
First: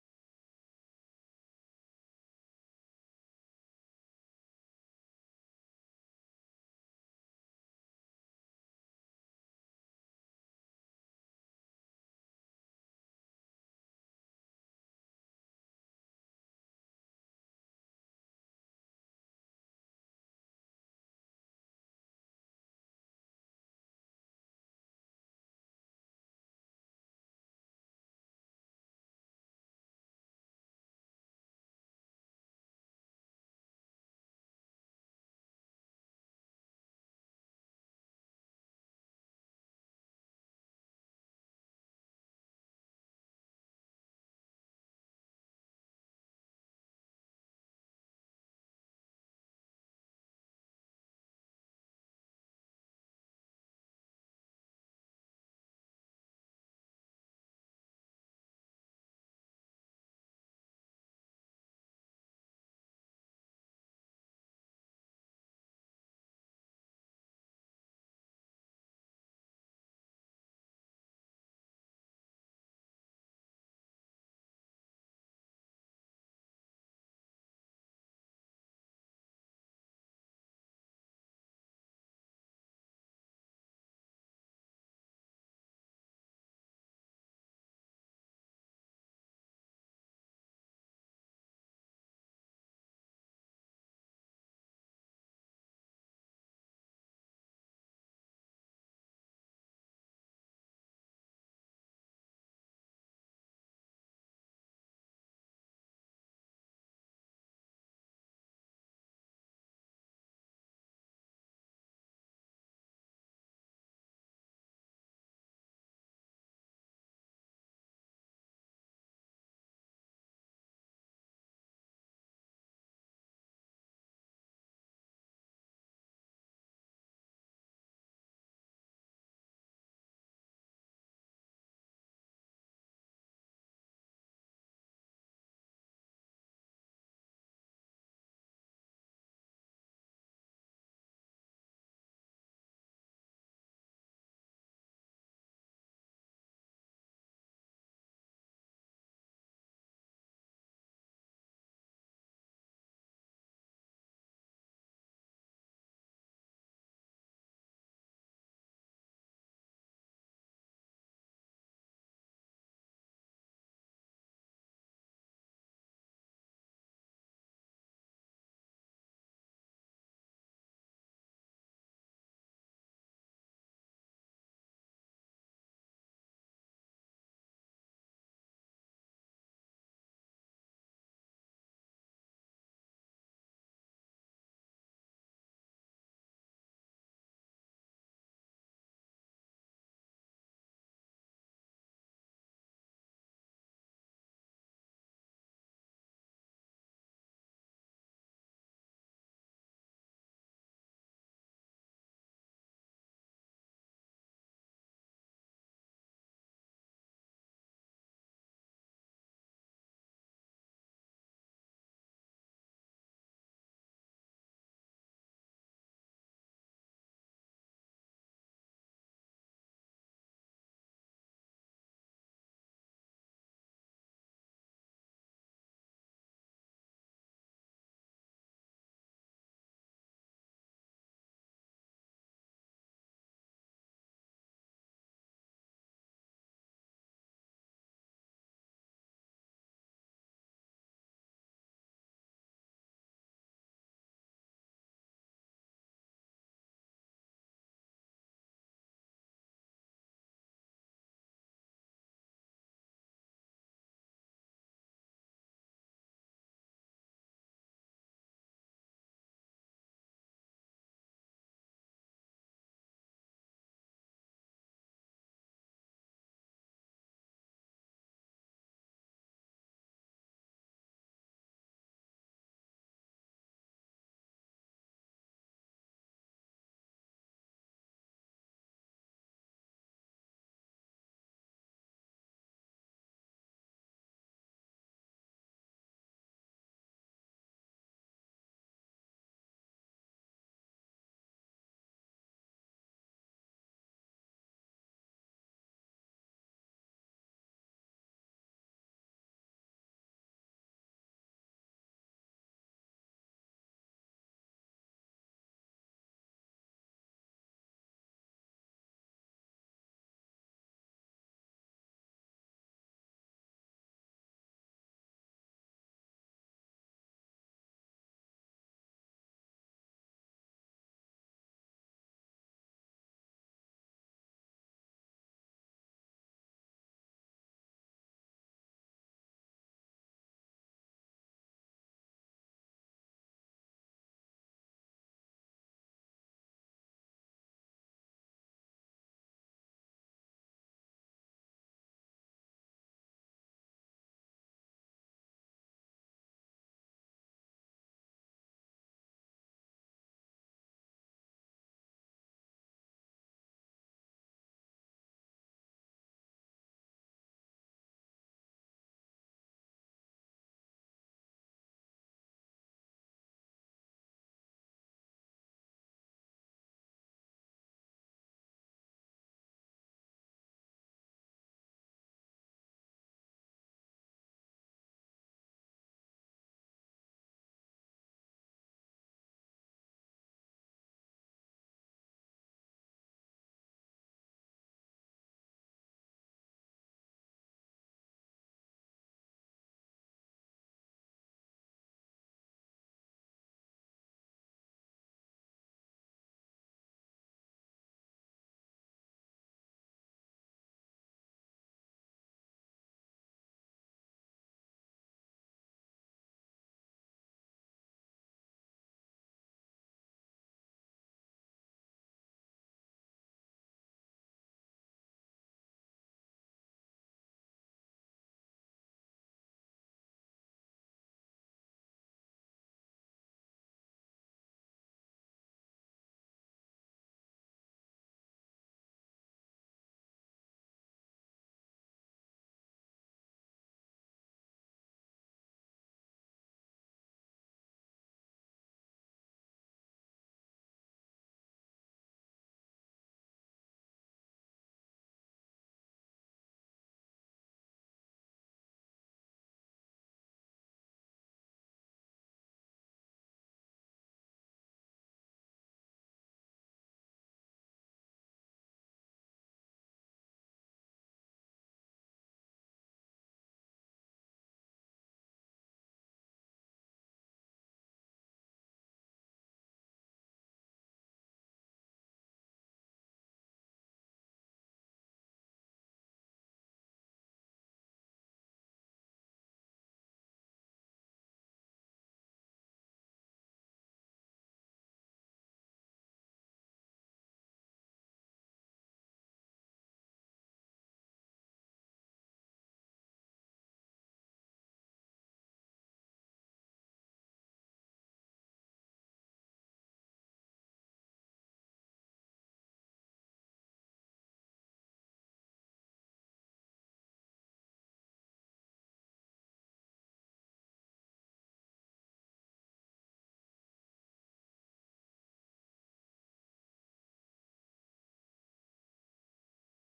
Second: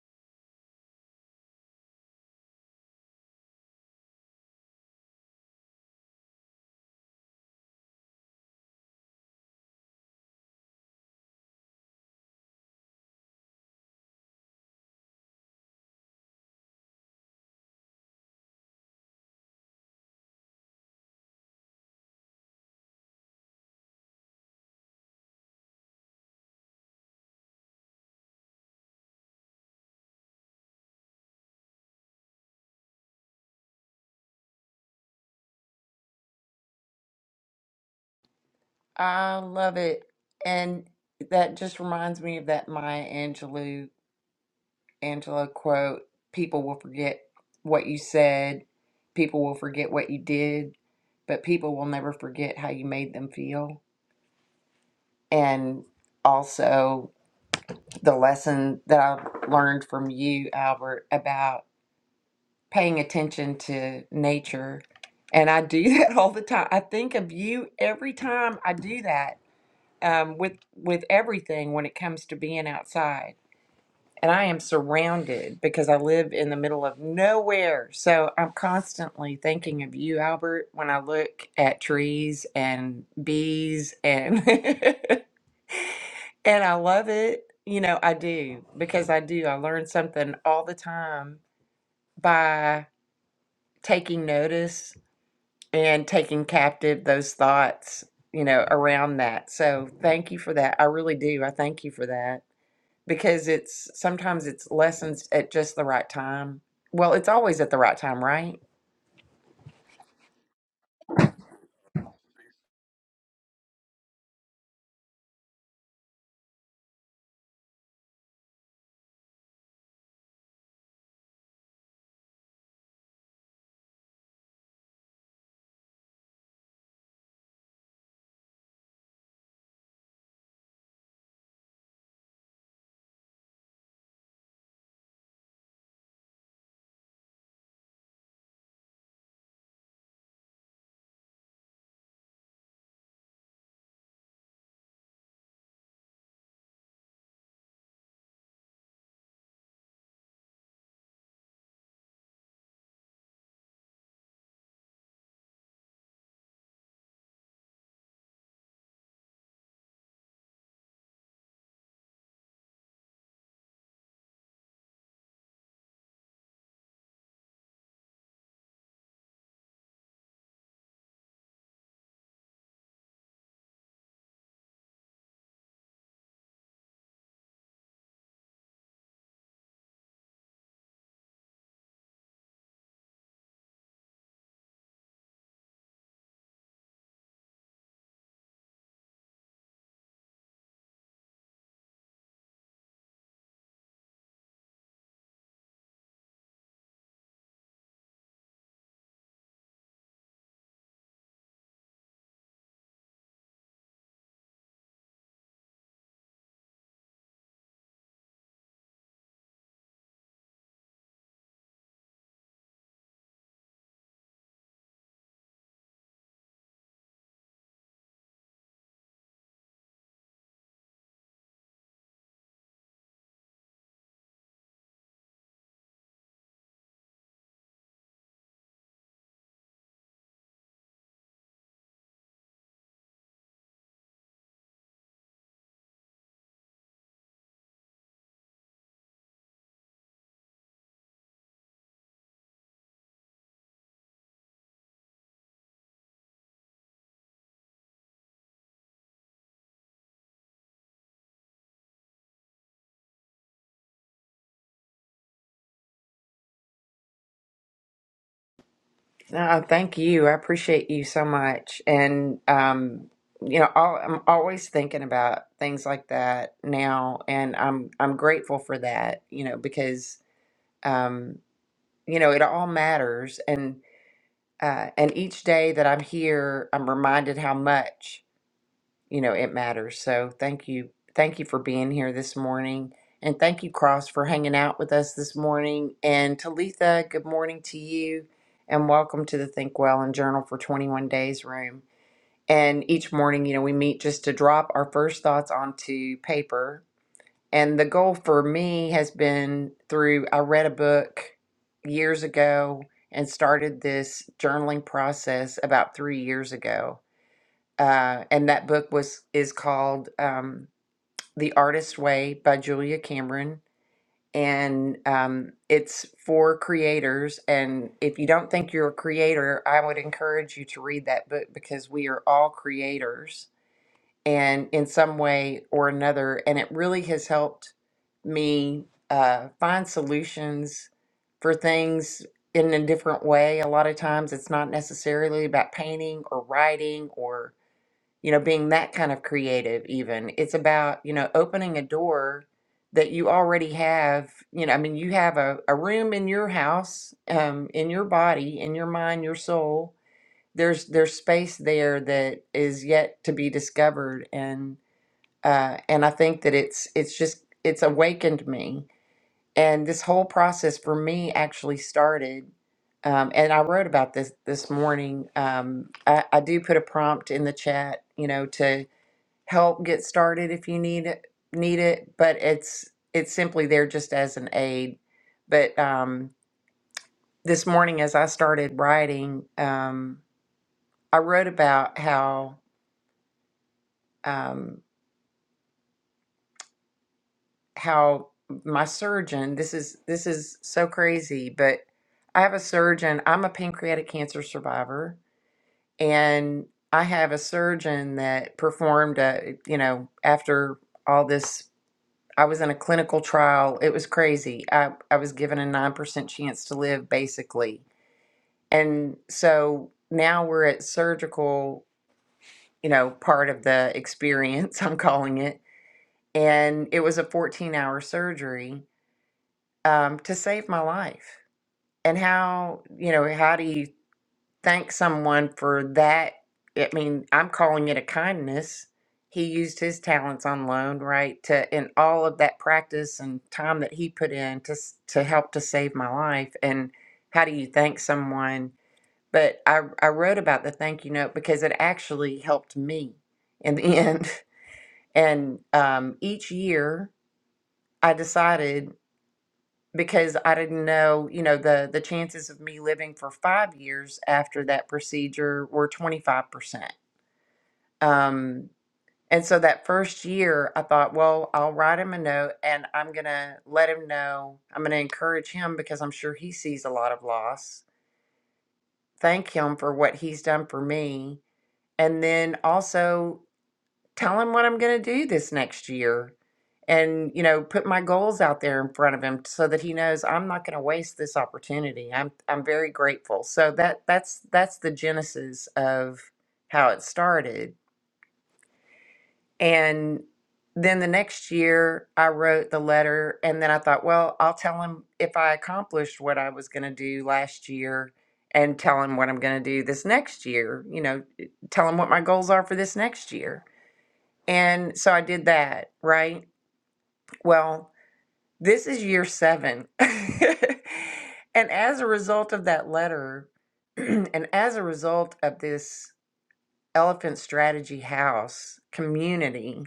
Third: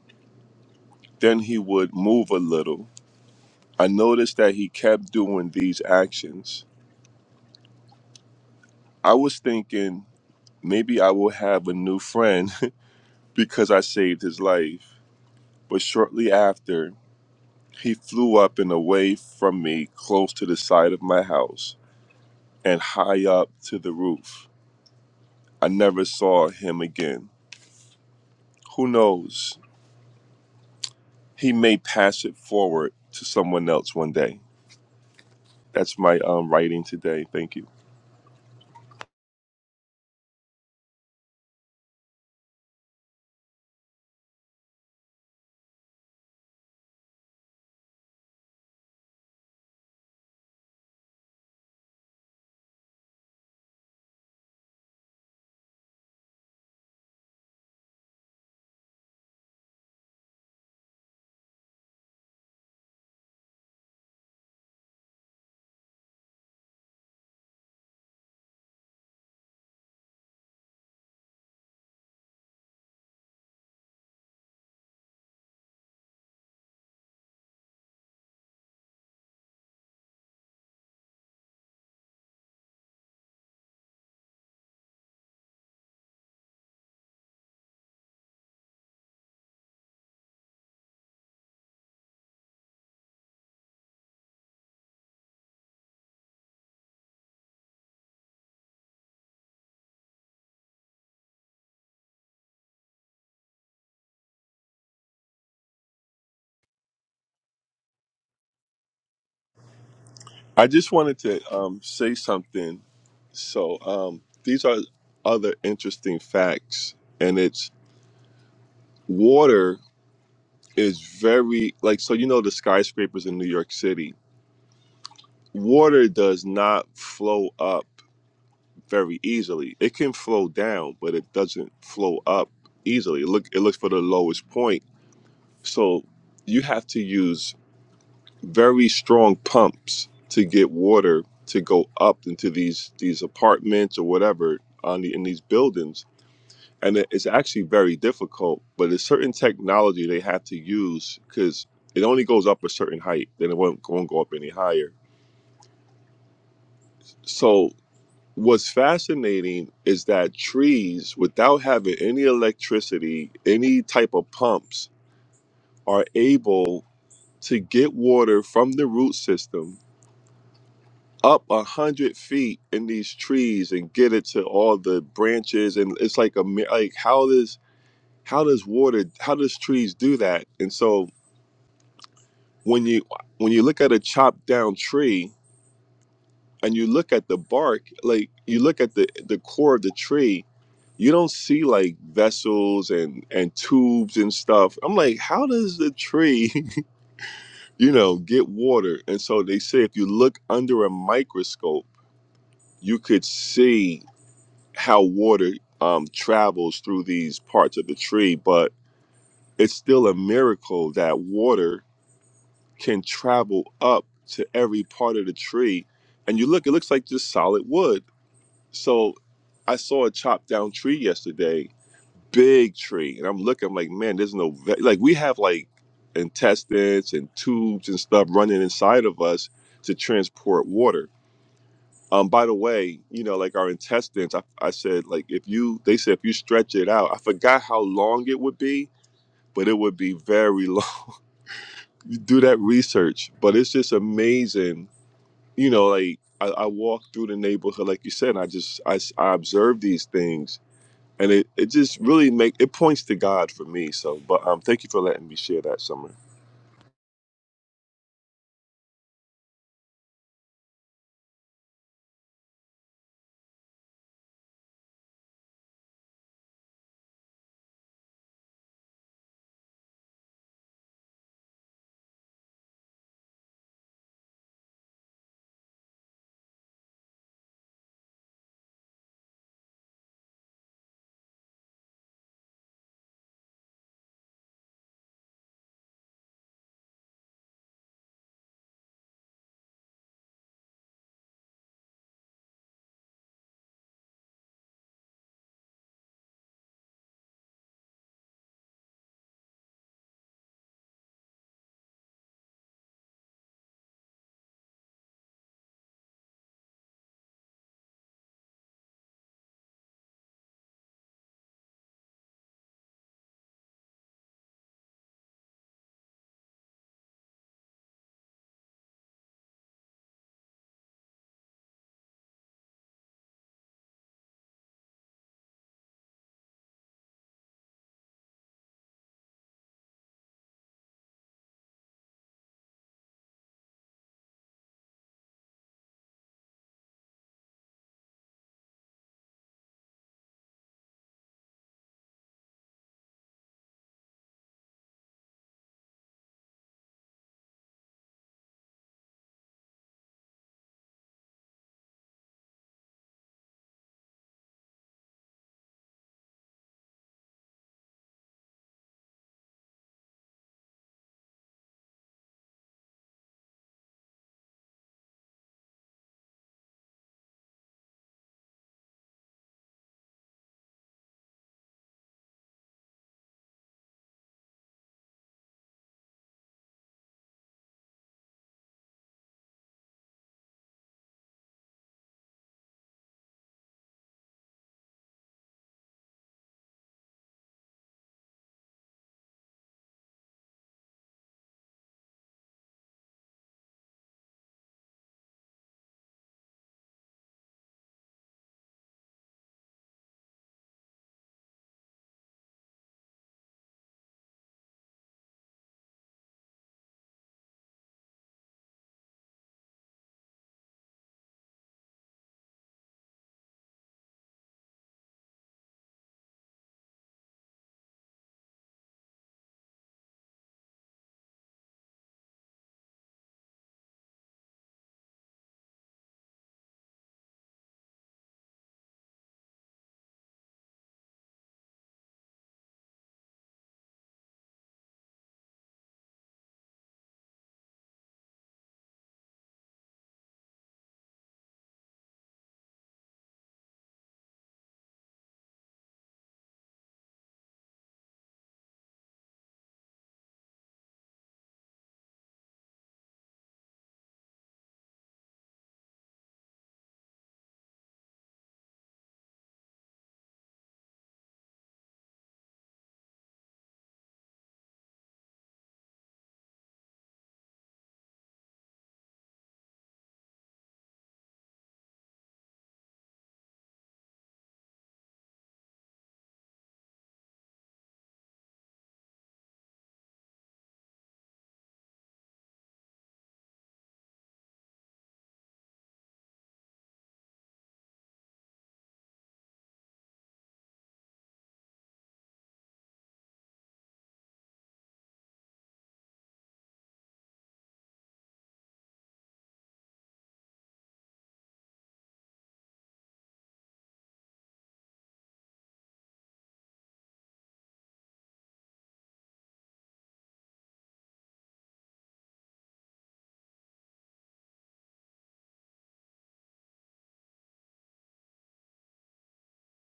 S3: Then he would move a little. I noticed that he kept doing these actions. I was thinking maybe I will have a new friend because I saved his life. But shortly after, he flew up and away from me close to the side of my house and high up to the roof. I never saw him again. Who knows? He may pass it forward to someone else one day. That's my um, writing today. Thank you.
S1: I love it. And that just reminds me of that Maya Angelou Angela quote, people will forget what you said, people will forget what you did, but people will never forget how you made them feel. And also the lesson that I learned from you, Albert, about paying attention to nature. And I do that all the time. I think of you every time I do that um, with with everything when it comes to being outside and I am surrounded because I live in the middle of nowhere. So I'm constantly thinking of you, Albert, when I look at trees and bees and and I love it. You know, I do because I do. I learn something all the time by taking notice and taking captive those thoughts, you know, around that. So thank you for that. I really do. I thank you for that. because it's sometimes it's lessons at just the right time. Well, it's always at the right time, right?
S3: I just wanted to um, say something. So um, these are other interesting facts, and it's water is very like so. You know the skyscrapers in New York City, water does not flow up very easily. It can flow down, but it doesn't flow up easily. It look, it looks for the lowest point. So you have to use very strong pumps to get water to go up into these these apartments or whatever on the, in these buildings and it- it's actually very difficult but there's certain technology they have to use because it only goes up a certain height then it won't, won't go up any higher so what's fascinating is that trees without having any electricity any type of pumps are able to get water from the root system up a hundred feet in these trees and get it to all the branches and it's like a mi- like how does how does water how does trees do that and so when you when you look at a chopped down tree and you look at the bark like you look at the the core of the tree you don't see like vessels and and tubes and stuff i'm like how does the tree you know get water and so they say if you look under a microscope you could see how water um, travels through these parts of the tree, but it's still a miracle that water can travel up to every part of the tree. And you look, it looks like just solid wood. So I saw a chopped down tree yesterday, big tree. And I'm looking, I'm like, man, there's no, ve-. like, we have like intestines and tubes and stuff running inside of us to transport water Um, by the way, you know, like our intestines, I, I said, like if you, they said if you stretch it out, I forgot how long it would be, but it would be very long. You do that research, but it's just amazing. You know, like I, I walk through the neighborhood, like you said, and I just, I, s- I observe these things and it, it just really make, it points to God for me. So, but um, thank you for letting me share that summer.
S1: No, thank you. I appreciate you so much. And um, you know, all, I'm always thinking about things like that now, and I'm I'm grateful for that. You know, because um, you know it all matters, and uh, and each day that I'm here, I'm reminded how much. you know, it matters. So thank you. Thank you for being here this morning. And thank you, Cross, for hanging out with us this morning. And Talitha, good morning to you. And welcome to the Think Well and Journal for 21 Days room. And each morning, you know, we meet just to drop our first thoughts onto paper. And the goal for me has been through, I read a book years ago and started this journaling process about three years ago uh, and that book was is called um, "The Artist Way" by Julia Cameron, and um, it's for creators. And if you don't think you're a creator, I would encourage you to read that book because we are all creators, and in some way or another. And it really has helped me uh, find solutions for things in a different way. A lot of times, it's not necessarily about painting or writing or you know, being that kind of creative, even. It's about, you know, opening a door that you already have. You know, I mean, you have a, a room in your house, um, in your body, in your mind, your soul. There's there's space there that is yet to be discovered, and uh, and I think that it's it's just it's awakened me, and this whole process for me actually started um, and I wrote about this this morning. Um, I, I do put a prompt in the chat, you know, to help get started if you need it need it but it's it's simply there just as an aid but um this morning as i started writing um i wrote about how um how my surgeon this is this is so crazy but i have a surgeon i'm a pancreatic cancer survivor and i have a surgeon that performed a you know after all this I was in a clinical trial. It was crazy. I, I was given a 9% chance to live, basically. And so now we're at surgical, you know, part of the experience, I'm calling it. And it was a 14 hour surgery um, to save my life. And how, you know, how do you thank someone for that. I mean, I'm calling it a kindness. He used his talents on loan, right? To in all of that practice and time that he put in to s- to help to save my life. And how do you thank someone? But I I wrote about the thank you note because it actually helped me in the end. And um, each year, I decided because I didn't know, you know, the the chances of me living for five years after that procedure were 25%. Um, and so that first year, I thought, well, I'll write him a note and I'm going to let him know. I'm going to encourage him because I'm sure he sees a lot of loss. Thank him for what he's done for me. And then also tell him what I'm going to do this next year and, you know, put my goals out there in front of him so that he knows I'm not going to waste this opportunity. I'm, I'm very grateful. So that, that's, that's the genesis of how it started And then the next year, I wrote the letter, and then I thought, well, I'll tell him if I accomplished what I was going to do last year and tell him what I'm going to do this next year, you know, eh, tell him what my goals are for this next year. And so I did that, right? Well, this is year seven. and as a result of that letter, and as a result of this elephant strategy house community,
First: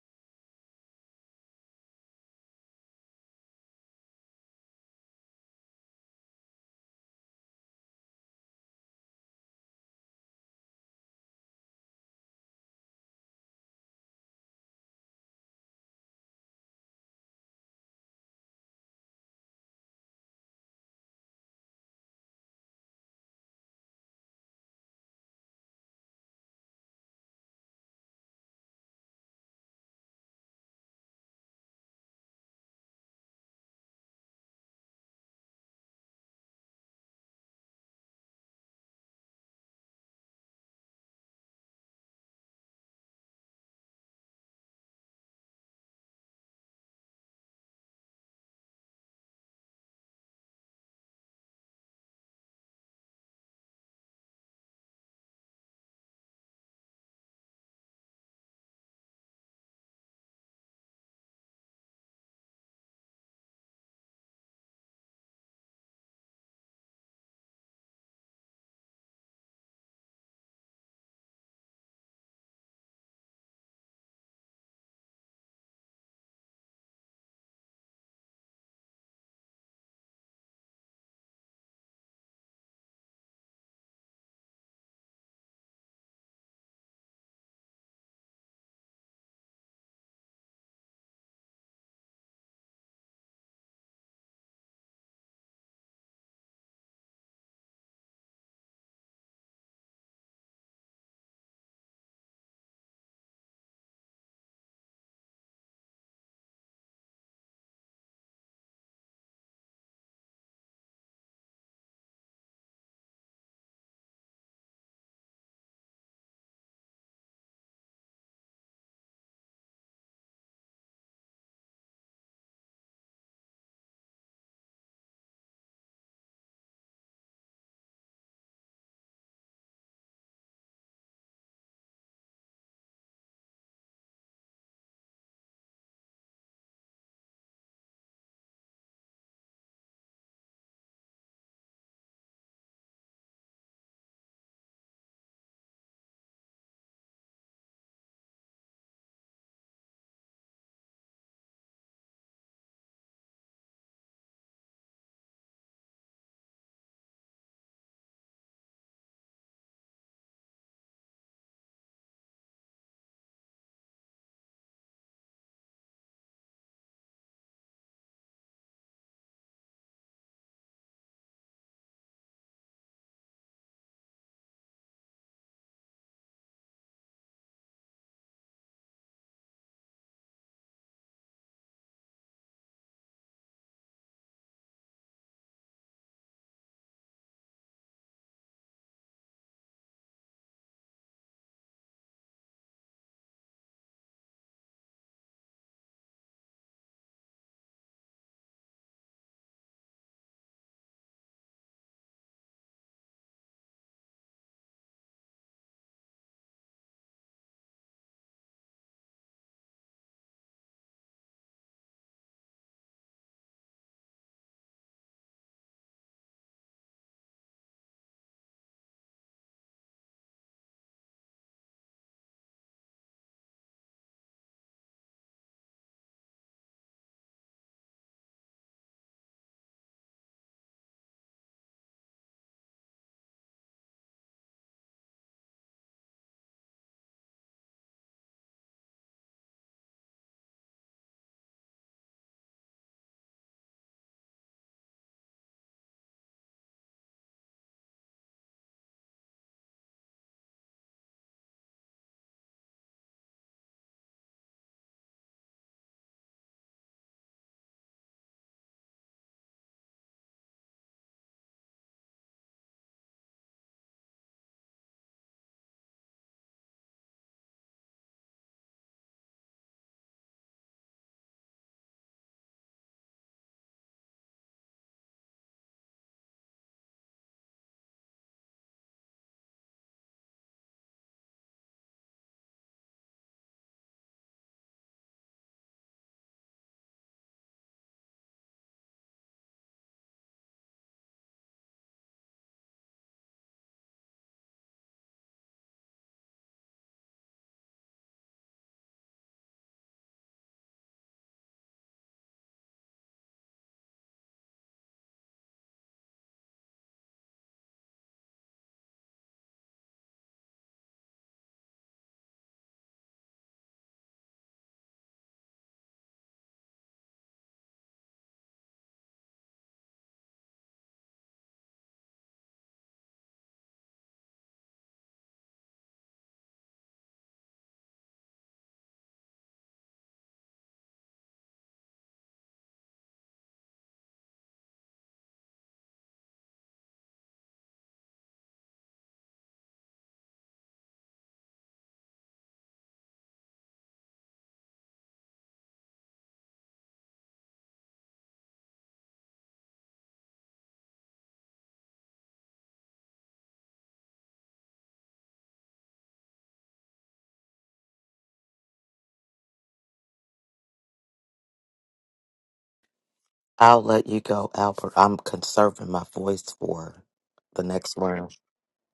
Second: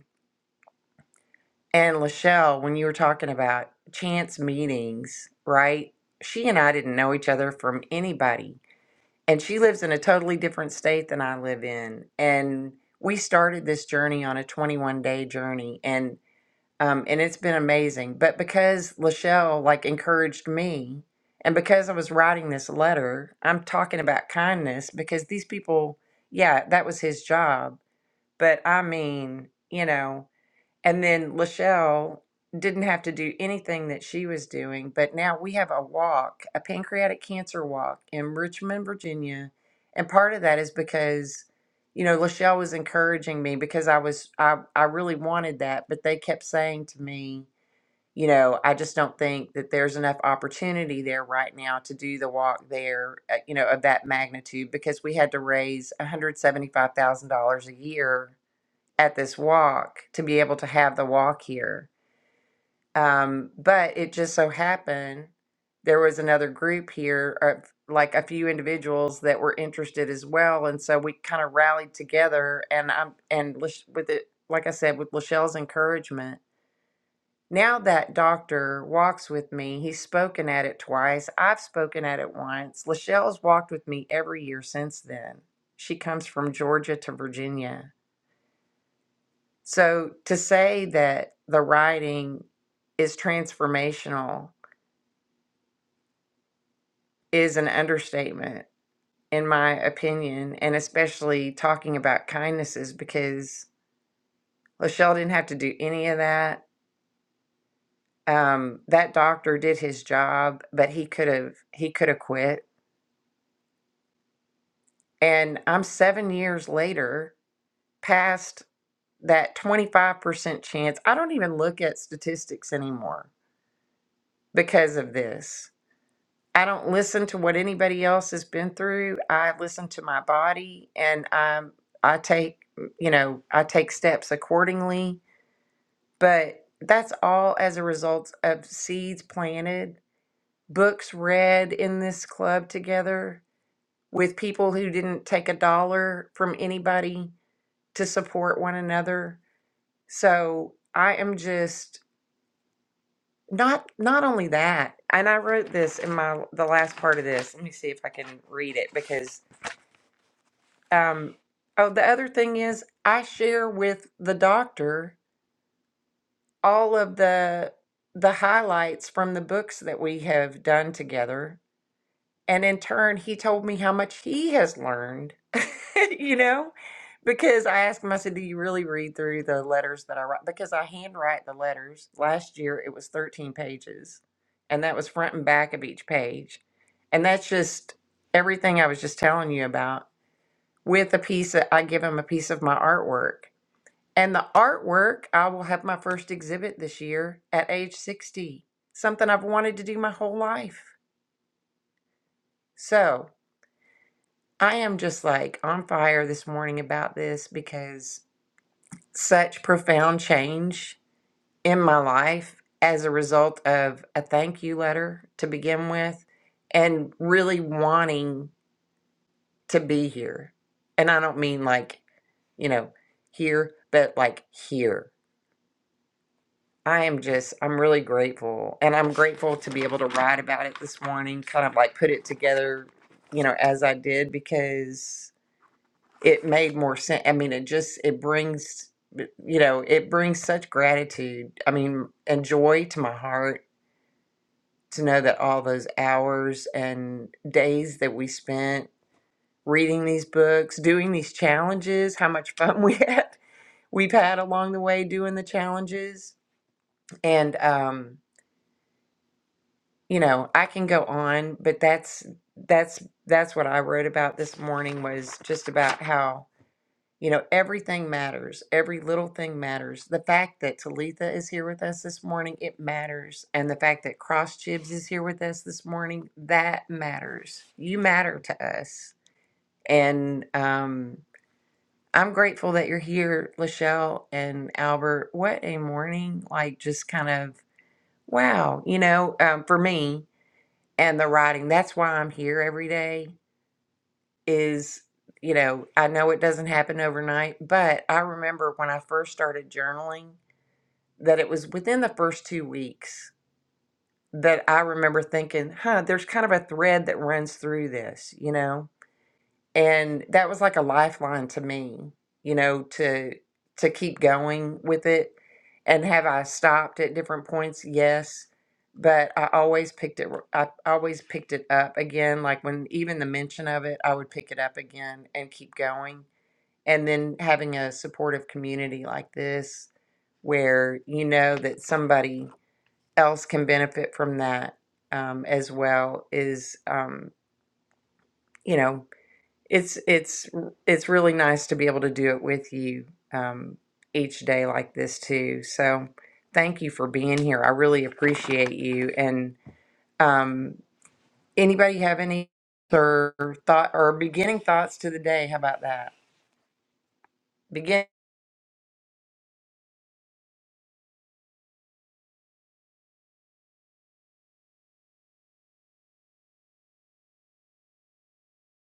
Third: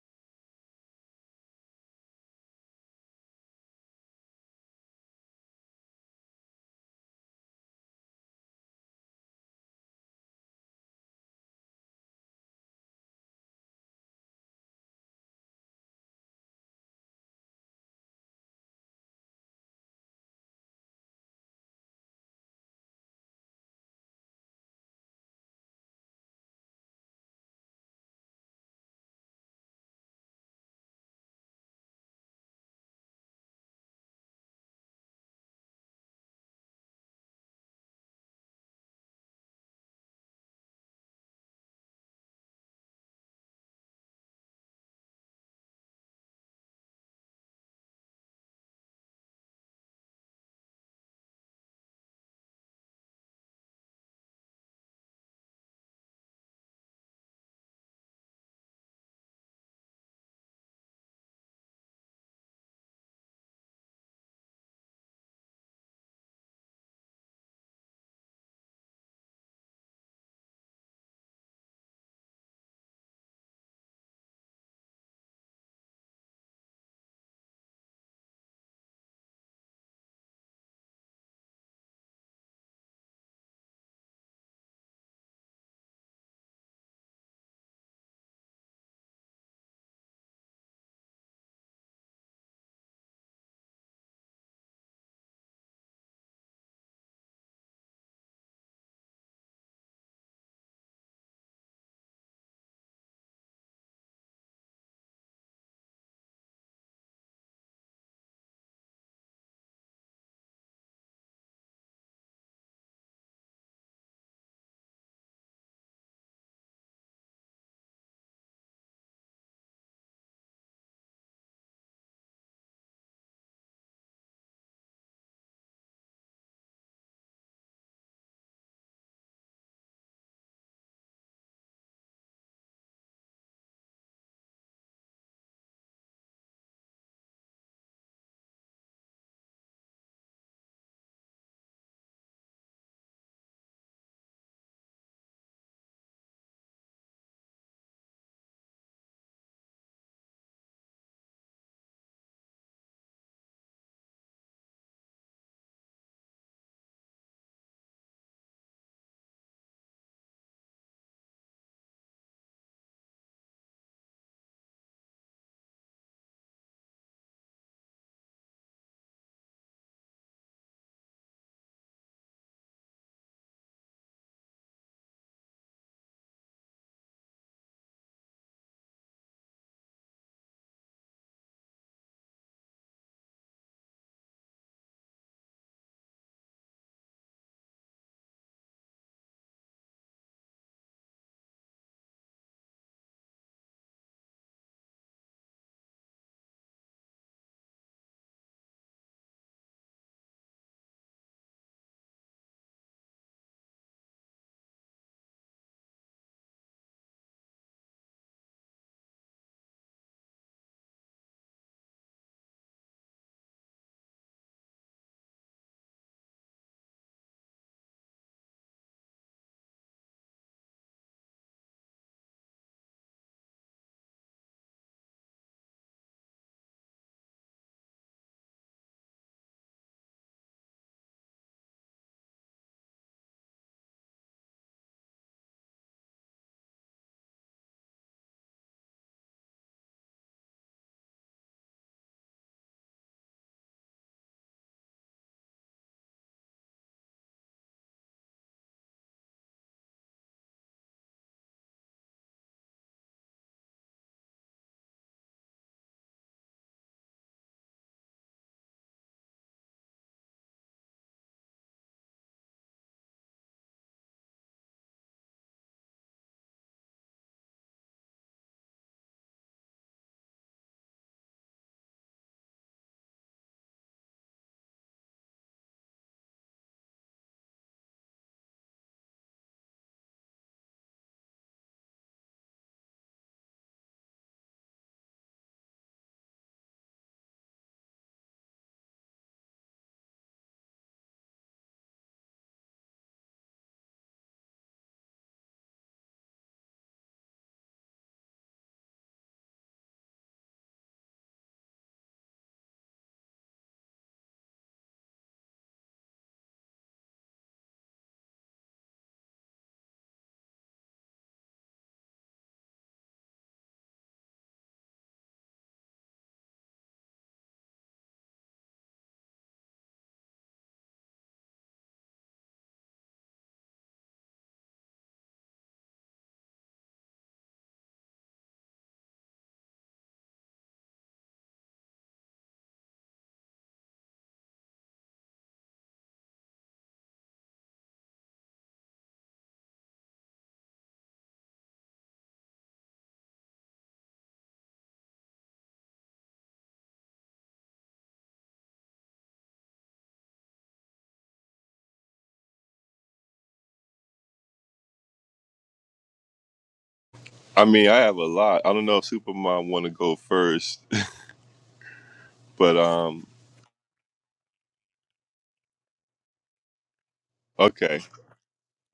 S1: And Lachelle, when you were talking about chance meetings, right? She and I didn't know each other from anybody. And she lives in a totally different state than I live in. And we started this journey on a 21 day journey. And um, and it's been amazing. But because Lachelle like encouraged me, and because I was writing this letter, I'm talking about kindness because these people, yeah, that was his job. But I mean, you know, and then Lachelle didn't have to do anything that she was doing, but now we have a walk, a pancreatic cancer walk in Richmond, Virginia. And part of that is because, you know, Lachelle was encouraging me because I was, I, I really wanted that, but they kept saying to me, you know, I just don't think that there's enough opportunity there right now to do the walk there, uh, you know, of that magnitude because we had to raise $175,000 a year at this walk to be able to have the walk here. Um, but it just so happened there was another group here of like a few individuals that were interested as well, and so we kind of rallied together. And I'm and Lish- with it, like I said, with Lachelle's encouragement. Now that doctor walks with me, he's spoken at it twice. I've spoken at it once. Lachelle's walked with me every year since then. She comes from Georgia to Virginia So to say that the writing is transformational is an understatement, in my opinion, and especially talking about kindnesses because Lachelle didn't have to do any of that. Um, that doctor did his job, but he could have he could have quit. And I'm seven years later past that 25% chance. I don't even look at statistics anymore because of this I don't listen to what anybody else has been through. I listen to my body and um I take mm, you know, I take steps accordingly, but that's all as a result of seeds planted, books read in this club together with people who didn't take a dollar from anybody to support one another. So, I am just not not only that, and I wrote this in my the last part of this. Let me see if I can read it because Um, oh, the other thing is I share with the doctor all of the the highlights from the books that we have done together. And in turn, he told me how much he has learned, you know, because I asked him, I said, Do you really read through the letters that I write? Because I handwrite the letters. Last year, it was 13 pages, and that was front and back of each page. And that's just everything I was just telling you about with a piece of, I give him a piece of my artwork. And the artwork, I will have my first exhibit this year at age 60, something I've wanted to do my whole life. So I am just like on fire this morning about this because such profound change in my life as a result of a thank you letter to begin with and really wanting to be here. And I don't mean like, you know, here, but like here I am just, I'm really grateful. And I'm grateful to be able to write about it this morning, kind of like put it together, you know, as I did, because it made more sense. I mean, it just, it brings, you know, it brings such gratitude, I mean, and joy to my heart to know that all those hours and days that we spent reading these books, doing these challenges, how much fun we had, we've had along the way doing the challenges. And, um, you know i can go on but that's that's that's what i wrote about this morning was just about how you know everything matters every little thing matters the fact that talitha is here with us this morning it matters and the fact that cross jibs is here with us this morning that matters you matter to us and um i'm grateful that you're here lachelle and albert what a morning like just kind of wow you know um, for me and the writing. That's why I'm here every day is, you know, I know it doesn't happen overnight, but I remember when I first started journaling that it was within the first 2 weeks that I remember thinking, "Huh, there's kind of a thread that runs through this, you know." and that was like a lifeline to me you know to to keep going with it and have i stopped at different points yes but i always picked it I always picked it up again like when even the mention of it i would pick it up again and keep going and then having a supportive community like this where you know that somebody else can benefit from that um, as well is um, you know it's it's it's really nice to be able to do it with you um, each day like this too. So thank you for being here. I really appreciate you. And um, anybody have any or thought or beginning thoughts to the day? How about that?
S3: I mean, I
S1: Begin.
S3: have a lot. I don't know if Supermom want to go first, but um,
S2: I'll let you go, Albert. I'm conserving my voice for the
S3: okay.
S2: next round.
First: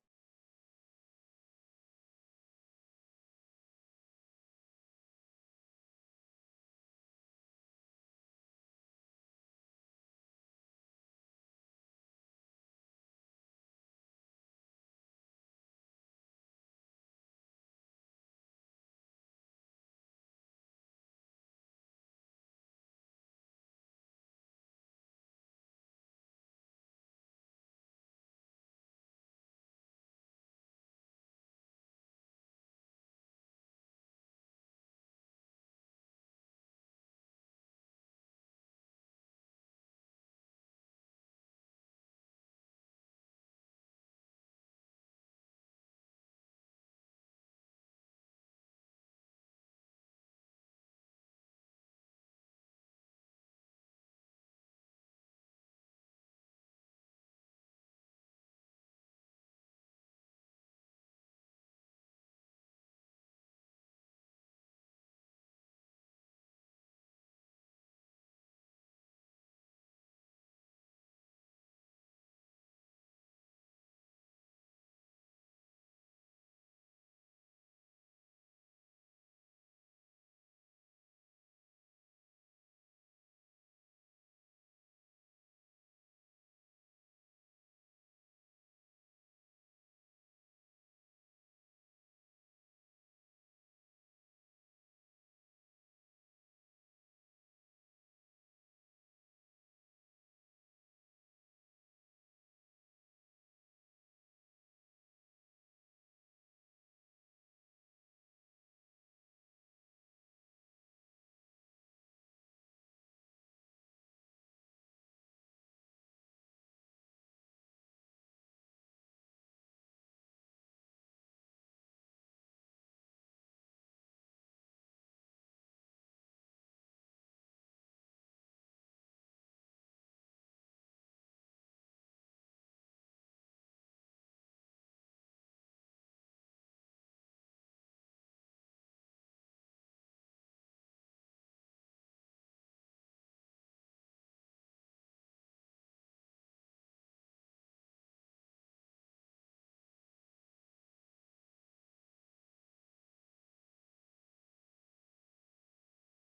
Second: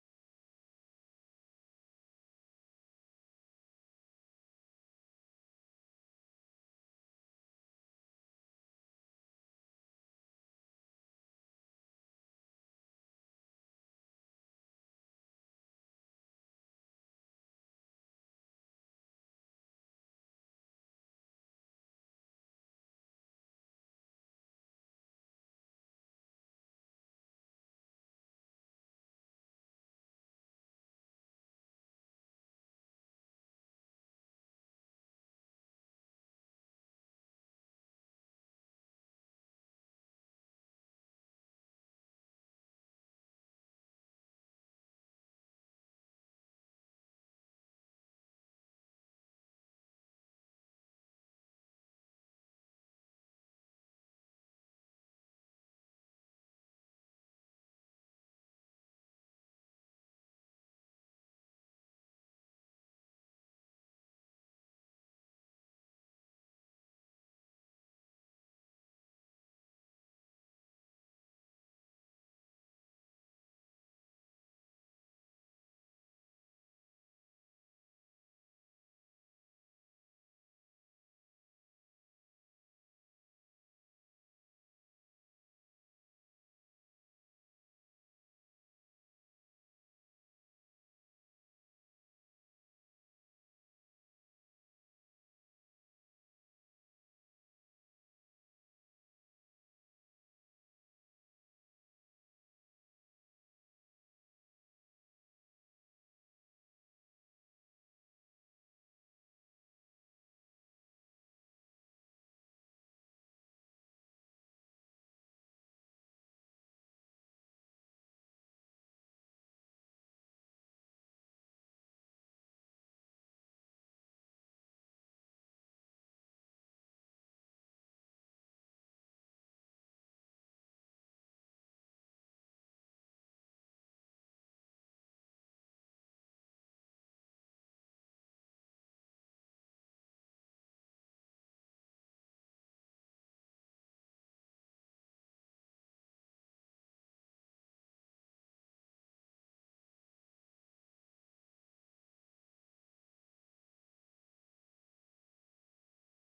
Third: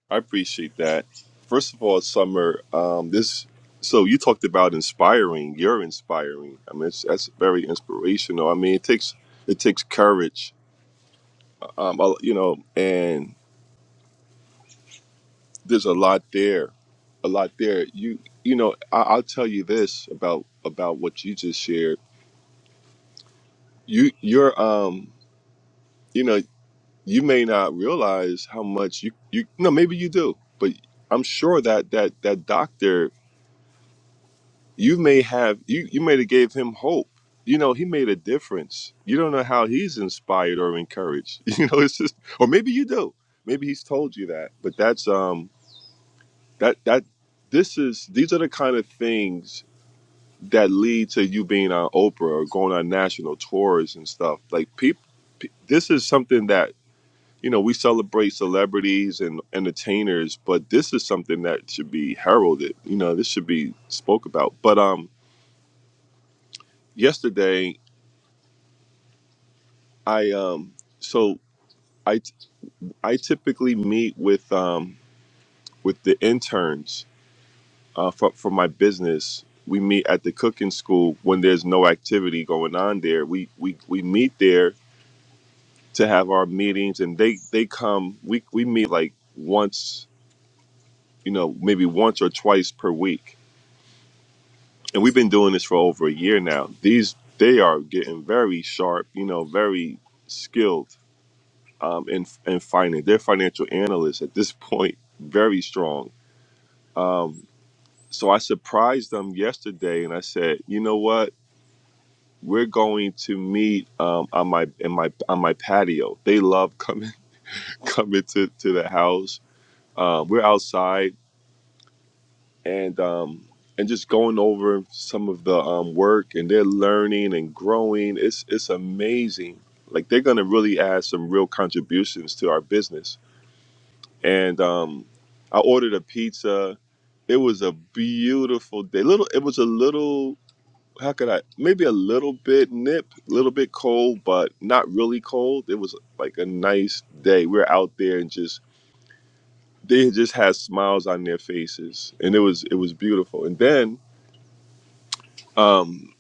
S3: I appreciate that. First of all, Summer, um, this so you talked about inspiring. You're inspiring. I mean, it's, that's very inspirational. I mean, it takes it takes courage, um, I- you know, and there's a lot there, a lot there. You you know, I, I'll tell you this about about what you just shared. You you're um you know you may not realize how much you you no maybe you do, but I'm sure that that that doctor you may have you you may have gave him hope you know he made a difference you don't know how he's inspired or encouraged you know it's just or maybe you do maybe he's told you that but that's um that that this is these are the kind of things that lead to you being on oprah or going on national tours and stuff like people this is something that you know we celebrate celebrities and entertainers but this is something that should be heralded you know this should be spoke about but um yesterday I um so I I typically meet with um with the interns uh for, for my business. We meet at the cooking school when there's no activity going on there. We we we meet there to have our meetings and they they come we we meet like once, you know, maybe once or twice per week. And we've been doing this for over a year now. These they are getting very sharp, you know, very skilled um, in in finance. They're financial analysts at this point, very strong. Um, so I surprised them yesterday, and I said, you know what? We're going to meet um, on my in my on my patio. They love coming coming to to the house. Um, we're outside and um, and just going over some of the um, work, and they're learning and growing. It's it's amazing. Like they're gonna really add some real contributions to our business and um, I ordered a pizza. It was a beautiful day. Little, it was a little. How could I? Maybe a little bit nip, a little bit cold, but not really cold. It was like a nice day. We were out there and just they just had smiles on their faces, and it was it was beautiful. And then um,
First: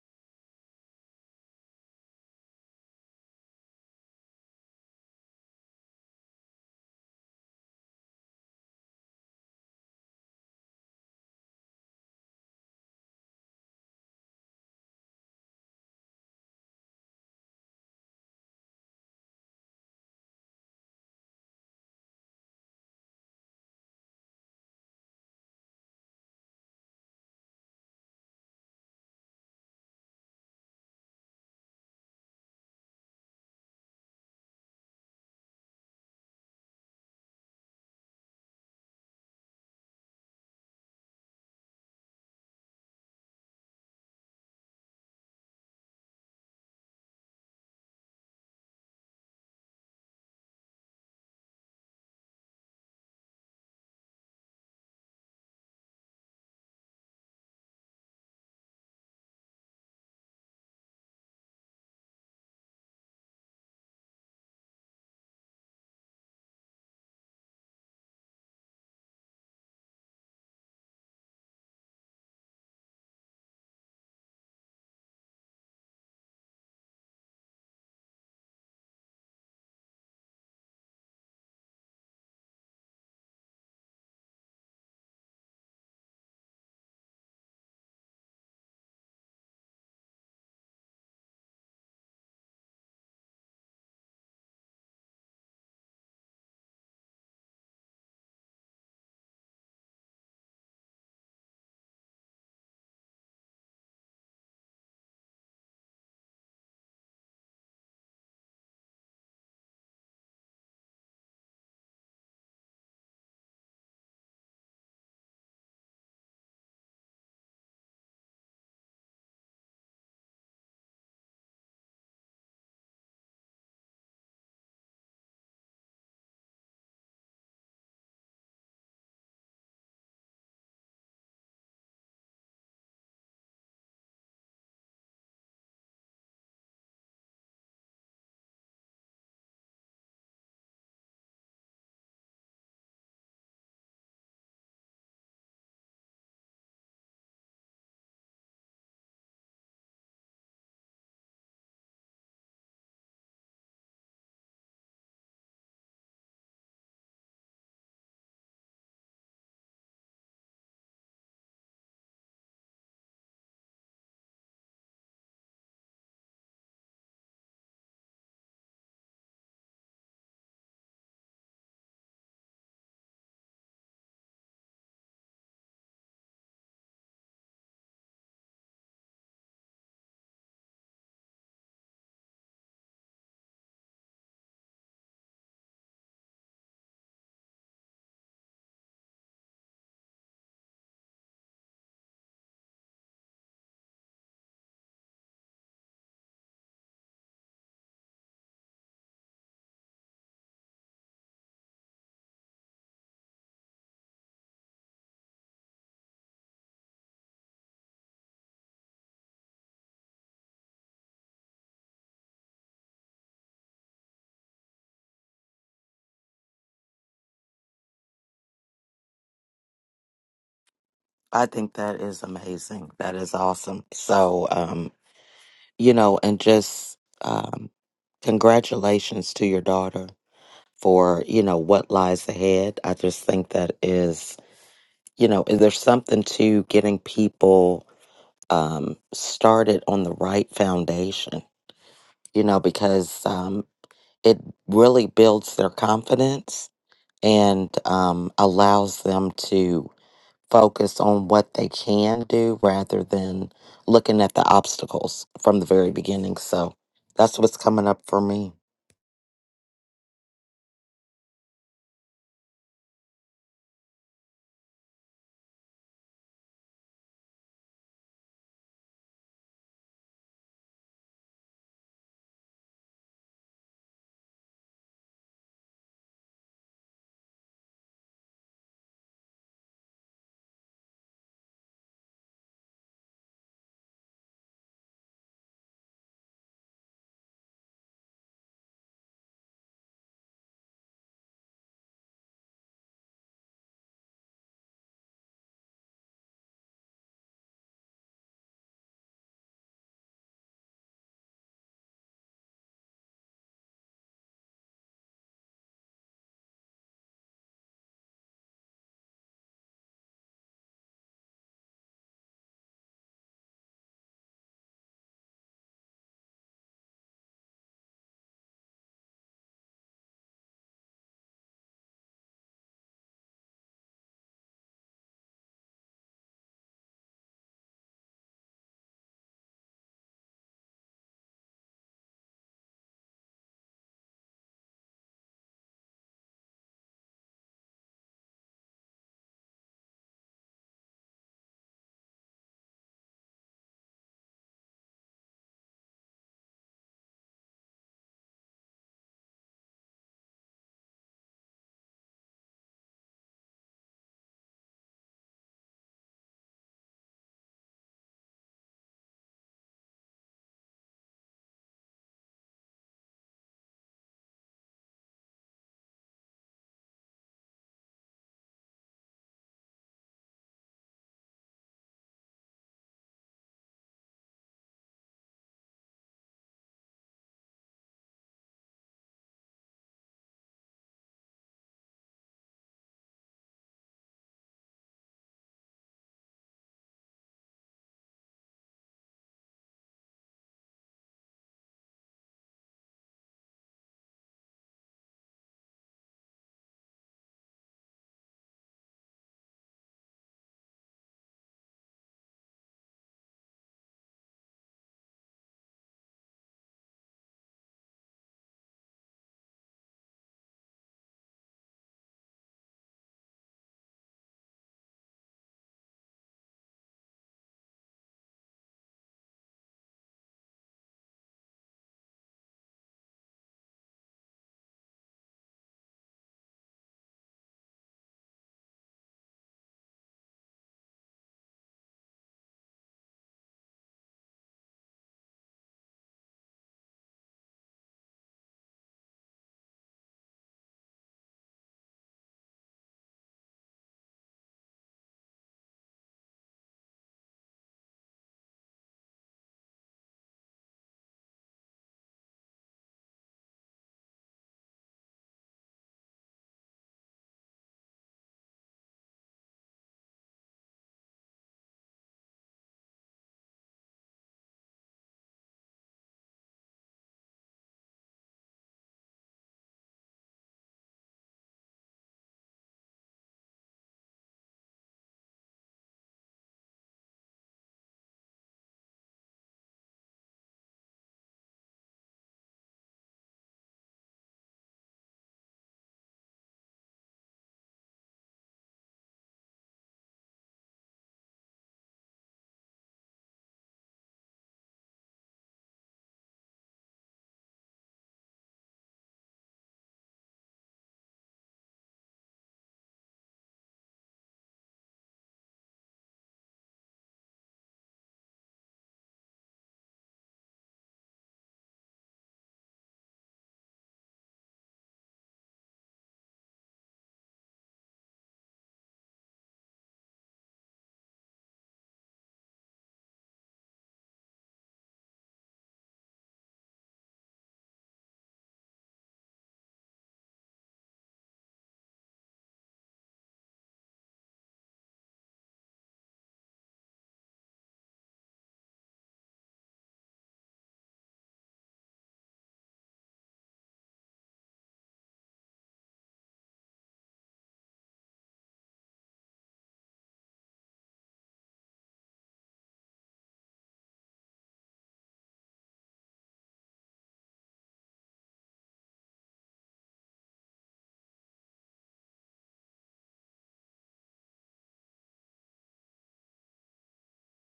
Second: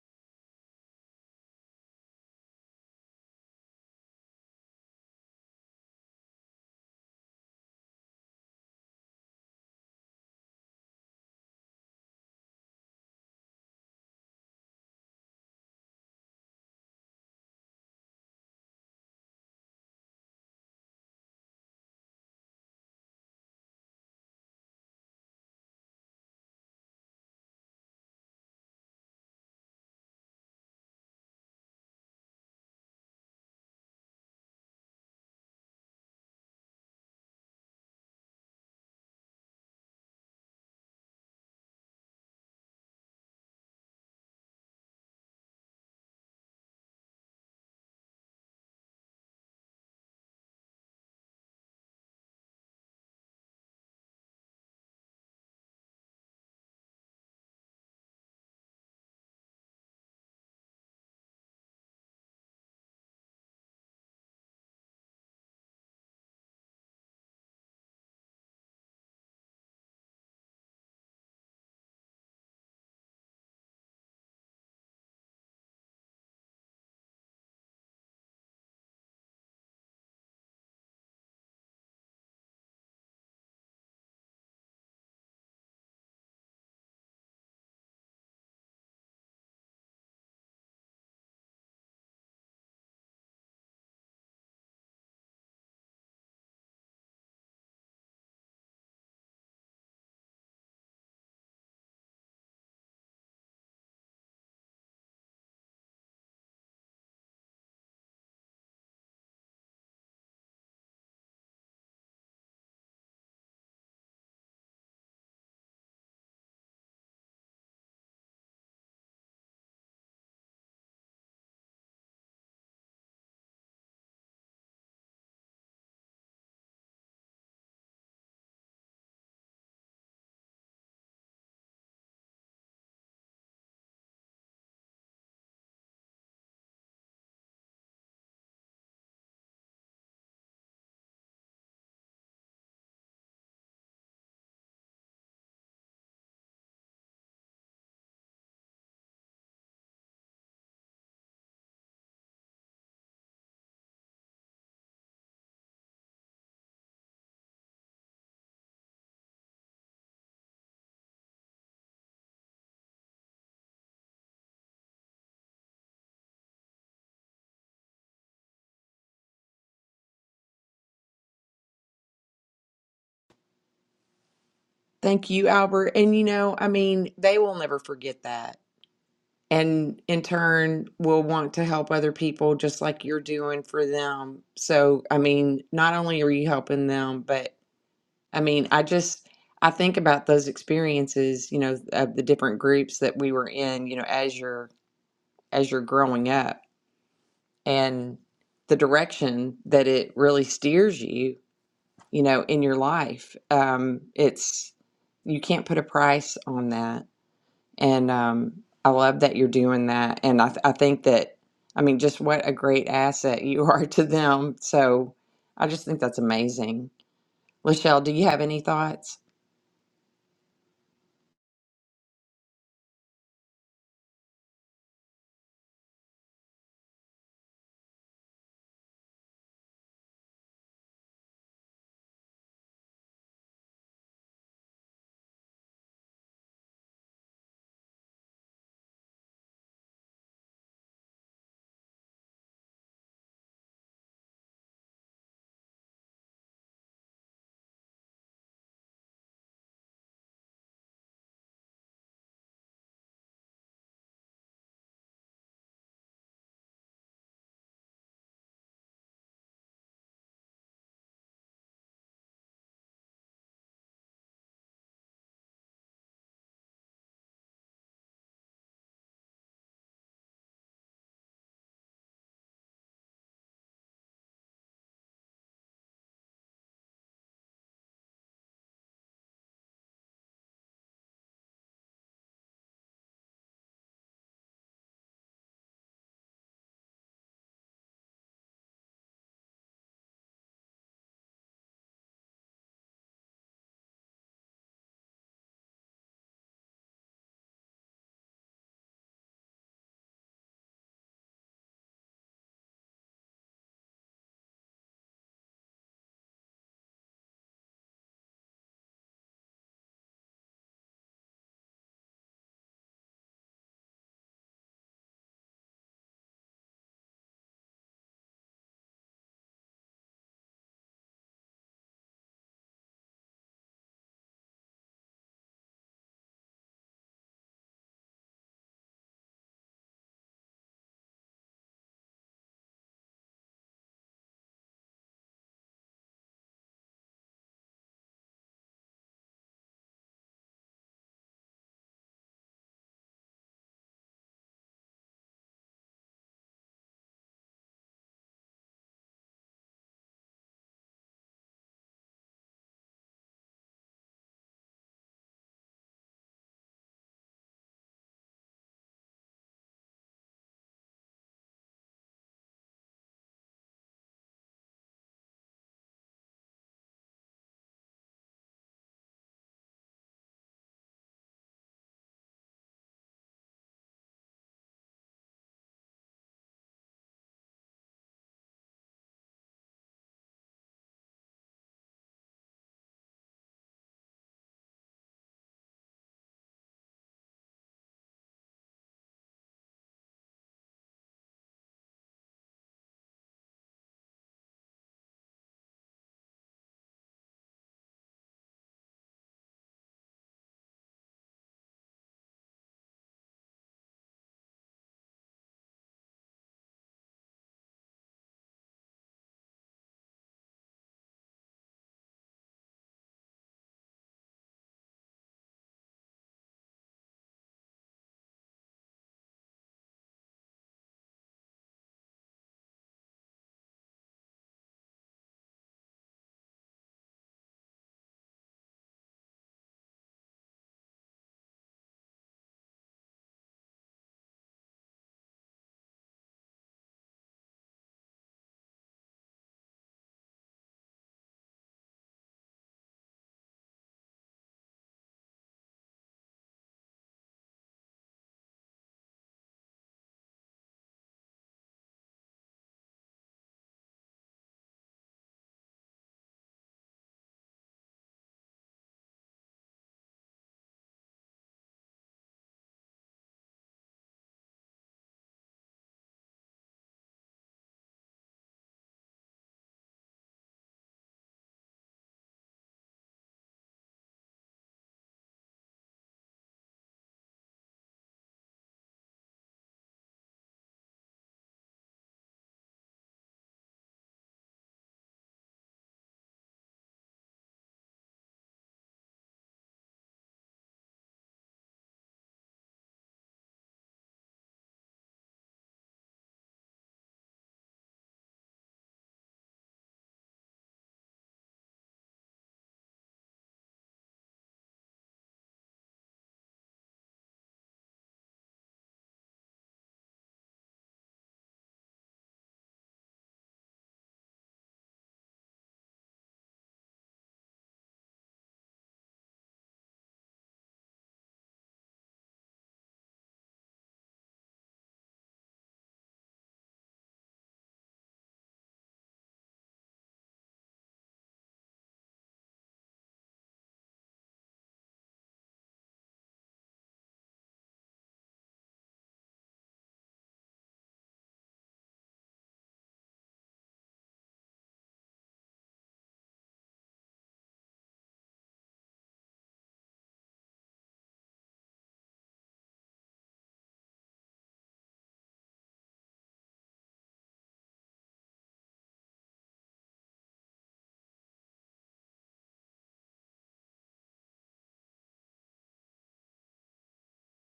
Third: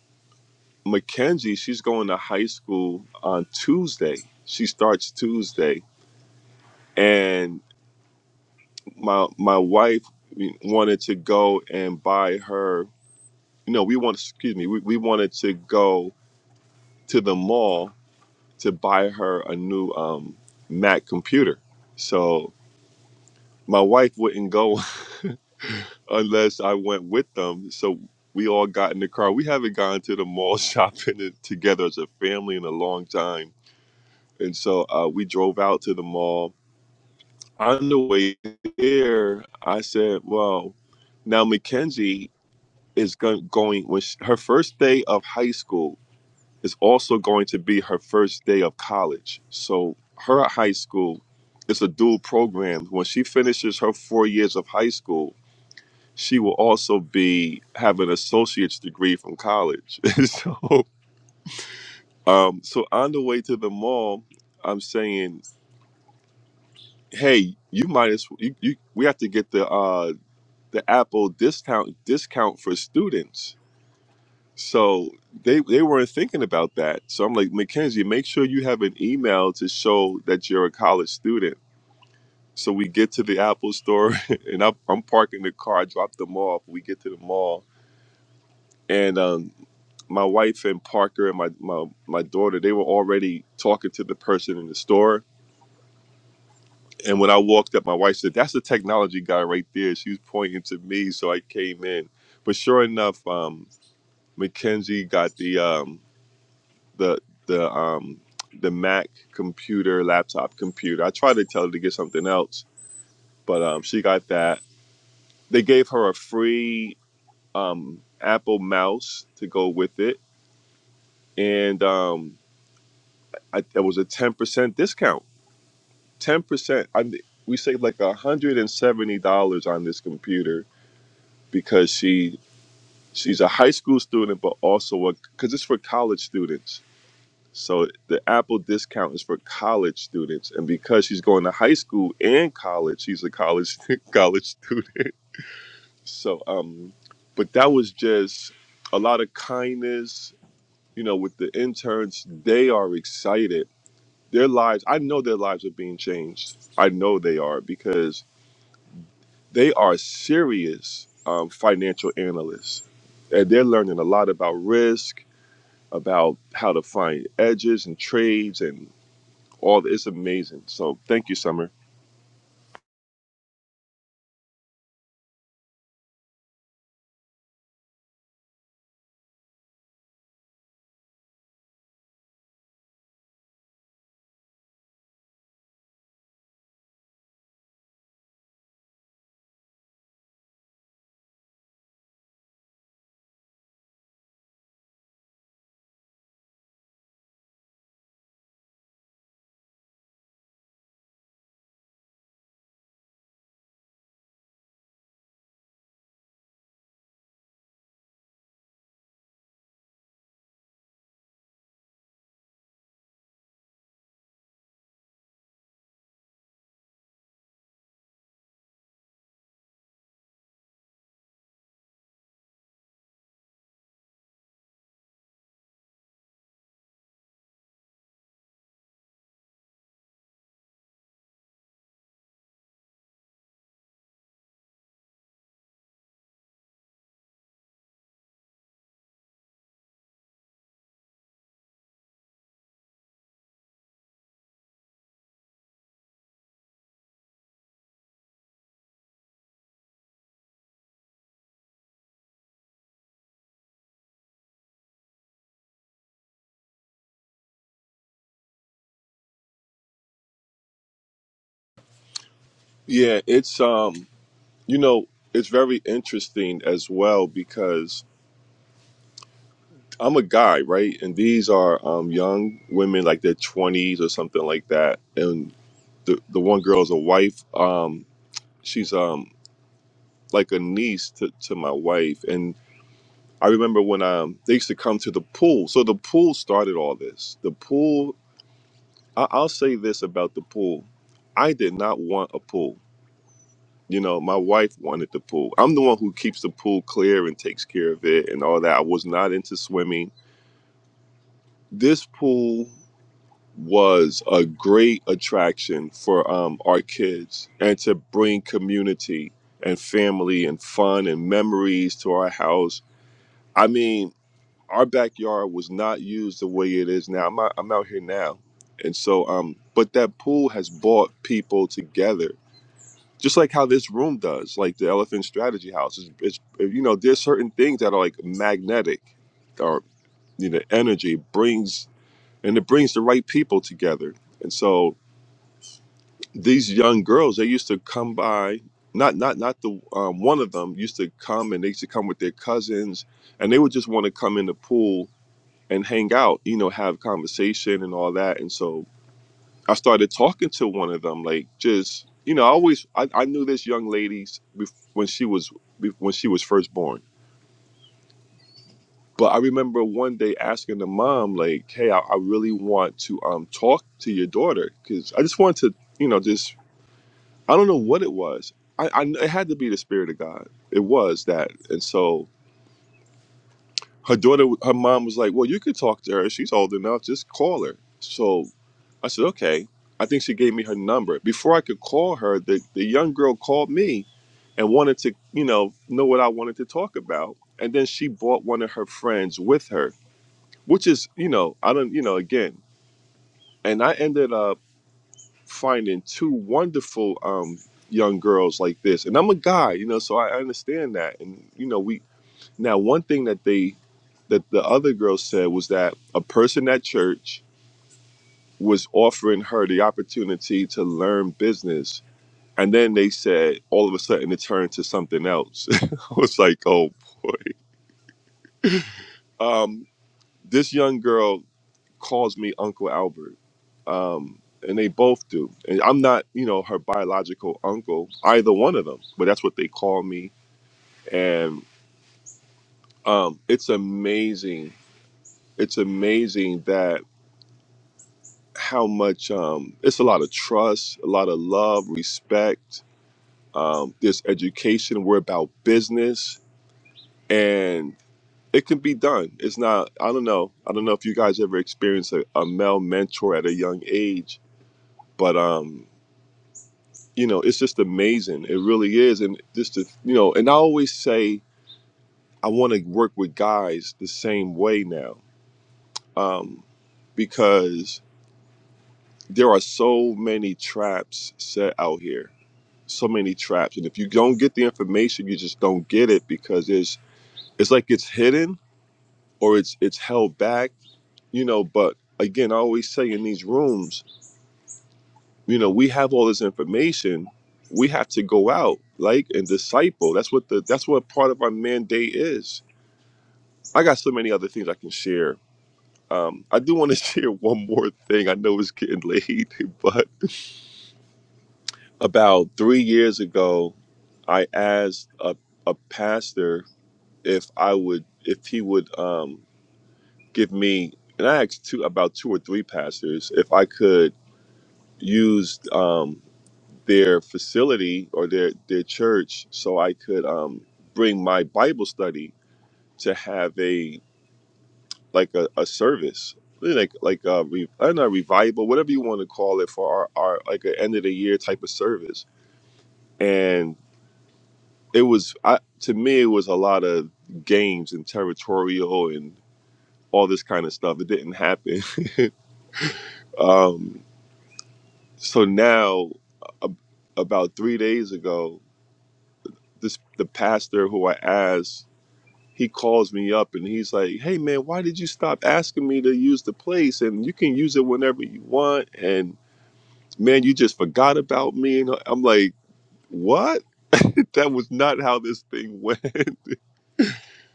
S3: Mackenzie, she's going to high school on Tuesday. She starts Tuesday, and my my wife wanted to go and buy her. no, we want excuse me, we, we wanted to go to the mall to buy her a new um, Mac computer. So my wife wouldn't go unless I went with them. So we all got in the car. We haven't gone to the mall shopping in- together as a family in a long time. And so uh, we drove out to the mall. On the way there, I said, "Well, now Mackenzie is go- going when she, her first day of high school. is also going to be her first day of college. So her high school is a dual program. When she finishes her four years of high school, she will also be have an associate's degree from college. so, um, so on the way to the mall, I'm saying, hey, you might as you, you we have to get the uh, the Apple discount discount for students. So they they weren't thinking about that. So I'm like, Mackenzie, make sure you have an email to show that you're a college student. So we get to the Apple store and I'm, I'm parking the car, I drop them off. We get to the mall and um, my wife and Parker and my, my, my daughter, they were already talking to the person in the store. And when I walked up, my wife said, that's the technology guy right there. She was pointing to me. So I came in. But sure enough, um, Mackenzie got the, um, the the um the Mac computer, laptop computer. I tried to tell her to get something else, but um, she got that. They gave her a free um, Apple mouse to go with it, and um, I, it was a ten percent discount. Ten percent. I mean, we saved like a hundred and seventy dollars on this computer because she she's a high school student, but also a because it's for college students So the Apple discount is for college students, and because she's going to high school and college, she's a college college student. So, um, but that was just a lot of kindness. You know, with the interns, they are excited. Their lives, I know their lives are being changed. I know they are because they are serious um, financial analysts, and they're learning a lot about risk, about how to find edges and trades, all it's amazing. So thank you, Summer.
S1: Thank you, Albert. And you know, I mean, they will never forget that. And in turn, will want to help other people just like you're doing for them. So, I mean, not only are you helping them, but I mean, I just I think about those experiences, you know, of the different groups that we were in, you know, as you're as you're growing up and the direction that it really steers you, you know, in your life. Um, it's you can't put a price on that. And um, I love that you're doing that. And I, th- I think that, I mean, just what a great asset you are to them. So I just think that's amazing. Lachelle, do you have any thoughts?
S2: I think that is amazing. That is awesome. So, um, you know, and just um, congratulations to your daughter for, you know, what lies ahead. I just think that is you know, is there something to getting people um, started on the right foundation? You know, because um, it really builds their confidence and um, allows them to focus on what they can do rather than looking at the obstacles from the very beginning. So that's what's coming up for me.
S3: Yeah, it's um, you know, it's very interesting as well because I'm a guy, right? And these are um young women like their twenties or something like that. And the the one girl is a wife. Um, she's um like a niece to, to my wife. And I remember when um they used to come to the pool. So the pool started all this. The pool I, I'll say this about the pool. I did not want a pool. You know, my wife wanted the pool. I'm the one who keeps the pool clear and takes care of it and all that. I was not into swimming. This pool was a great attraction for um, our kids and to bring community and family and fun and memories to our house. I mean, our backyard was not used the way it is now. I'm out, I'm out here now. And so, um, but that pool has brought people together just like how this room does, like the Elephant Strategy House. It's, it's you know, there's certain things that are like magnetic, or you know, energy brings and it brings the right people together. And so these young girls, they used to come by. Not not not the um, one of them used to come and they used to come with their cousins, and they would just want to come in the pool and hang out, you know, have conversation and all that. And so I started talking to one of them, like just you know, I always I, I knew this young lady's bef- when she was bef- when she was first born. But I remember one day asking the mom, like, "Hey, I, I really want to um talk to your daughter because I just wanted to, you know, just I don't know what it was. I, I it had to be the spirit of God. It was that, and so her daughter, her mom was like, "Well, you could talk to her. She's old enough. Just call her." So I said, okay. I think she gave me her number. Before I could call her, the, the young girl called me and wanted to, you know, know what I wanted to talk about. And then she brought one of her friends with her, which is, you know, I don't, you know, again. And I ended up finding two wonderful um, young girls like this. And I'm a guy, you know, so I understand that. And, you know, we, now one thing that they, that the other girl said was that a person at church was offering her the opportunity to learn business And then they said all of a sudden it turned to something else. I was like, oh boy. Um, this young girl calls me Uncle Albert. Um, and they both do. And I'm not, you know, her biological uncle, either one of them, but that's what they call me. And um, it's amazing. It's amazing that how much um, it's a lot of trust, a lot of love, respect. Um, there's education. We're about business and. It can be done. It's not. I don't know. I don't know if you guys ever experienced a, a male mentor at a young age, but um, you know, it's just amazing. It really is, and just to, you know, and I always say I want to work with guys the same way now, um, because there are so many traps set out here, so many traps, and if you don't get the information, you just don't get it because it's it's like it's hidden or it's it's held back you know but again i always say in these rooms you know we have all this information we have to go out like and disciple that's what the that's what part of our mandate is i got so many other things i can share um, i do want to share one more thing i know it's getting late but about three years ago i asked a, a pastor if i would if he would um, give me and i asked two about two or three pastors if i could use. um, their facility or their their church so I could um bring my Bible study to have a like a, a service really like like a re, I don't know revival whatever you want to call it for our, our like an end of the year type of service and it was I, to me it was a lot of games and territorial and all this kind of stuff it didn't happen um so now a, about 3 days ago this the pastor who I asked he calls me up and he's like, "Hey man, why did you stop asking me to use the place? And you can use it whenever you want. And man, you just forgot about me." And I'm like, "What? That was not how this thing went."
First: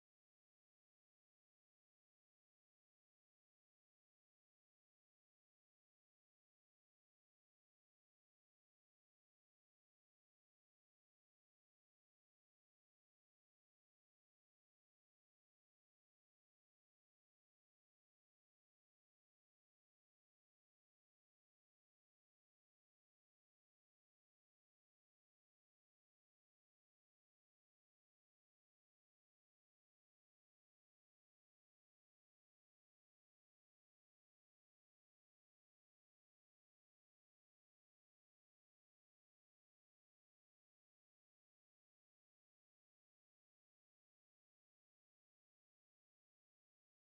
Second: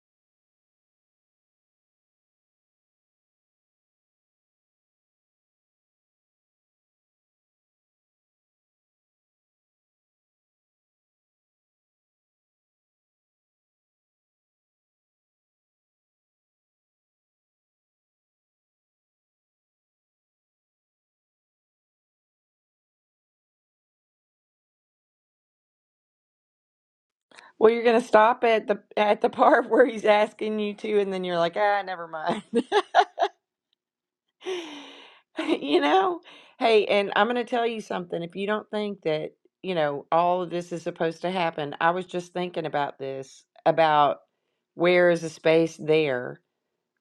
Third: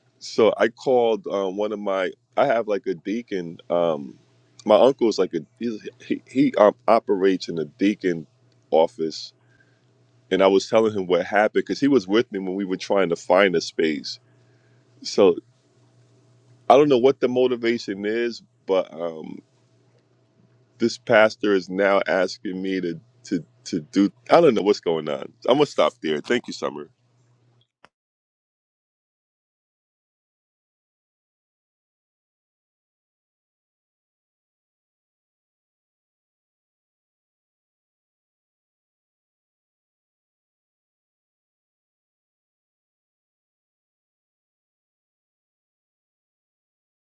S3: so I called um, one of my. I have like a deacon. Um, my uncle is like a he's, he he um, operates in a deacon office, and I was telling him what happened because he was with me when we were trying to find a space. So I don't know what the motivation is, but um this pastor is now asking me to to to do. I don't know what's going on. I'm gonna stop there. Thank you, Summer.
S1: Well, you're gonna stop at the at the part where he's asking you to, and then you're like, ah, never mind. You know? Hey, and I'm gonna tell you something. If you don't think that, you know, all of this is supposed to happen, I was just thinking about this, about where is the space there?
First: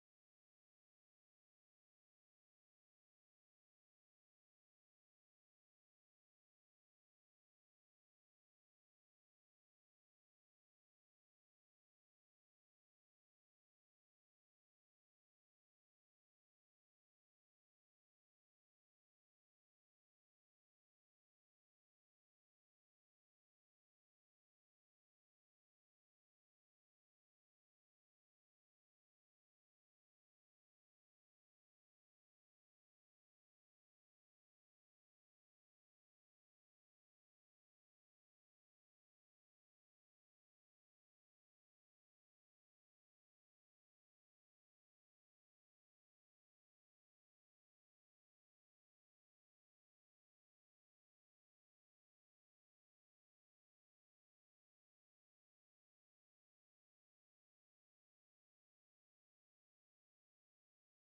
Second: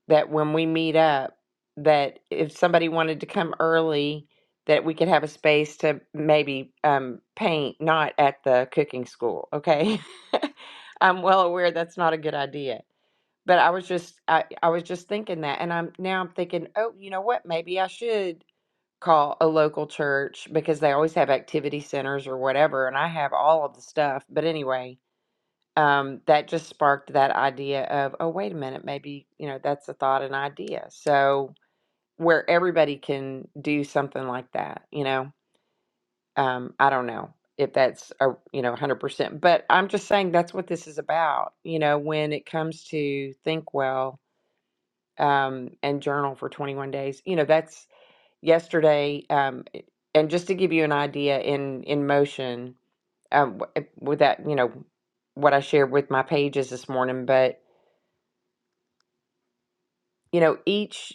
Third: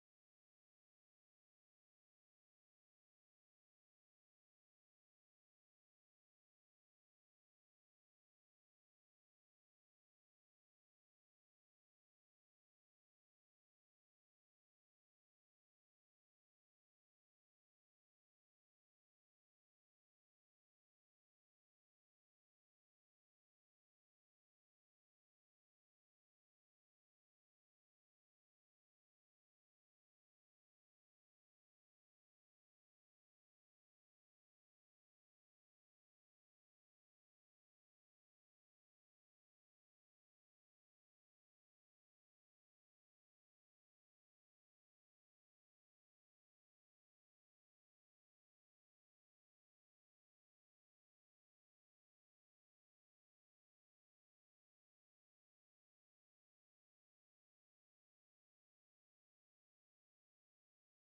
S1: that when we meet up, that if somebody wanted to come early, that we could have a space to maybe um, paint, not at the cooking school. Okay, I'm well aware that's not a good idea, but I was just I, I was just thinking that, and I'm now I'm thinking, oh, you know what? Maybe I should call a local church because they always have activity centers or whatever, and I have all of the stuff. But anyway, um, that just sparked that idea of, oh, wait a minute, maybe, you know, that's a thought an idea. So where everybody can do something like that, you know, um, I don't know if that's a, you know, 100%, but I'm just saying that's what this is about, you know, when it comes to think well, um, and journal for 21 days, you know, that's yesterday. Um, it- and just to give you an idea in, in motion, um, w- eh, with that, you know, what I shared with my pages this morning, but you know each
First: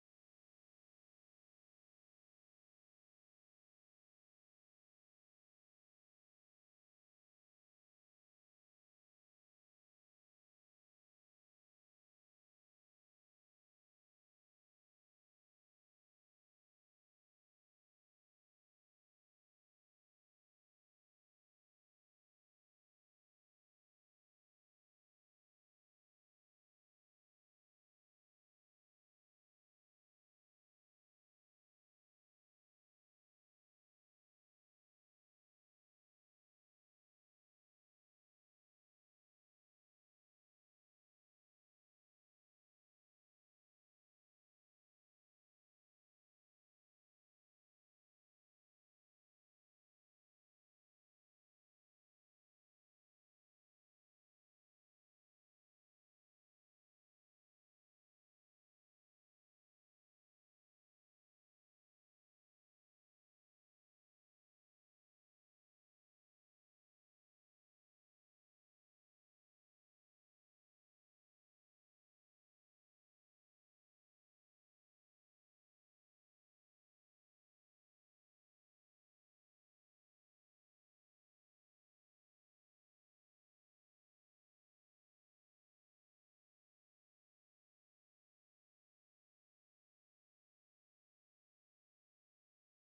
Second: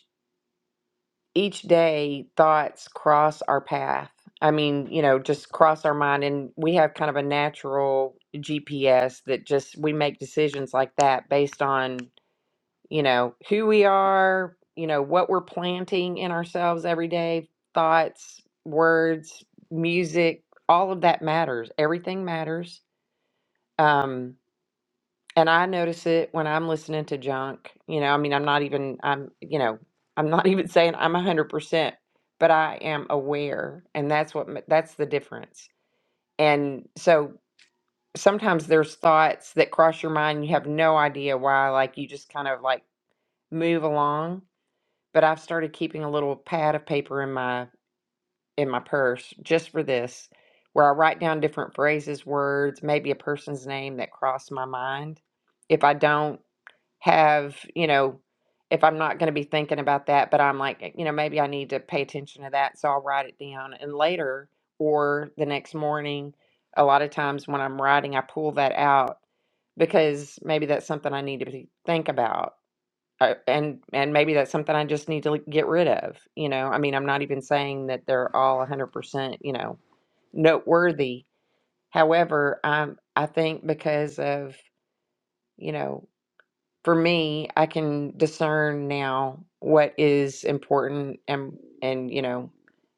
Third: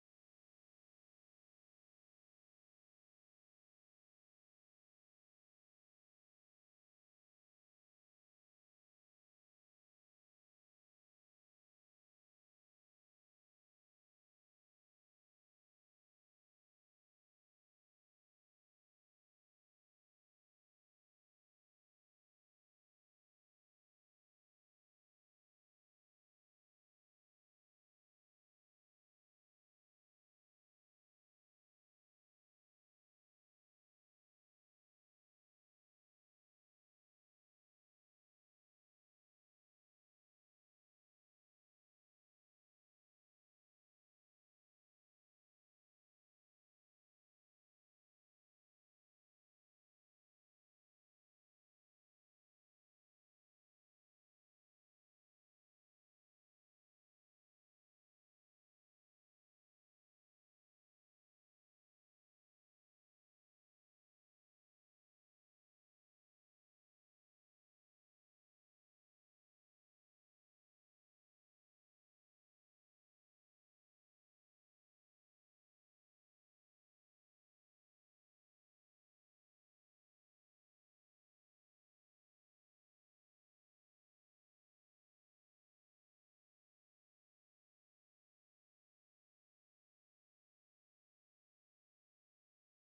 S1: each day thoughts cross our path i mean you know just cross our mind and we have kind of a natural gps that just we make decisions like that based on you know who we are you know what we're planting in ourselves every day thoughts words music all of that matters everything matters Um And I notice it when I'm listening to junk. You know, I mean, I'm not even, I'm, you know, I'm not even saying I'm 100%, but I am aware. And that's what, ma- that's the difference. And so sometimes there's thoughts that cross your mind. You have no idea why, like you just kind of like move along. But I've started keeping a little pad of paper in my, in my purse just for this, where I write down different phrases, words, maybe a person's name that crossed my mind. If I don't, have, you know, if I'm not going to be thinking about that, but I'm like, you know, maybe I need to pay attention to that. So I'll write it down. And later or the next morning, a lot of times when I'm writing, I pull that out because maybe that's something I need to be, think about. Uh, and and maybe that's something I just need to like, get rid of. You know, I mean, I'm not even saying that they're all 100%, you know, noteworthy. However, I'm I think because of, you know, for me, I can discern now what is important and and you know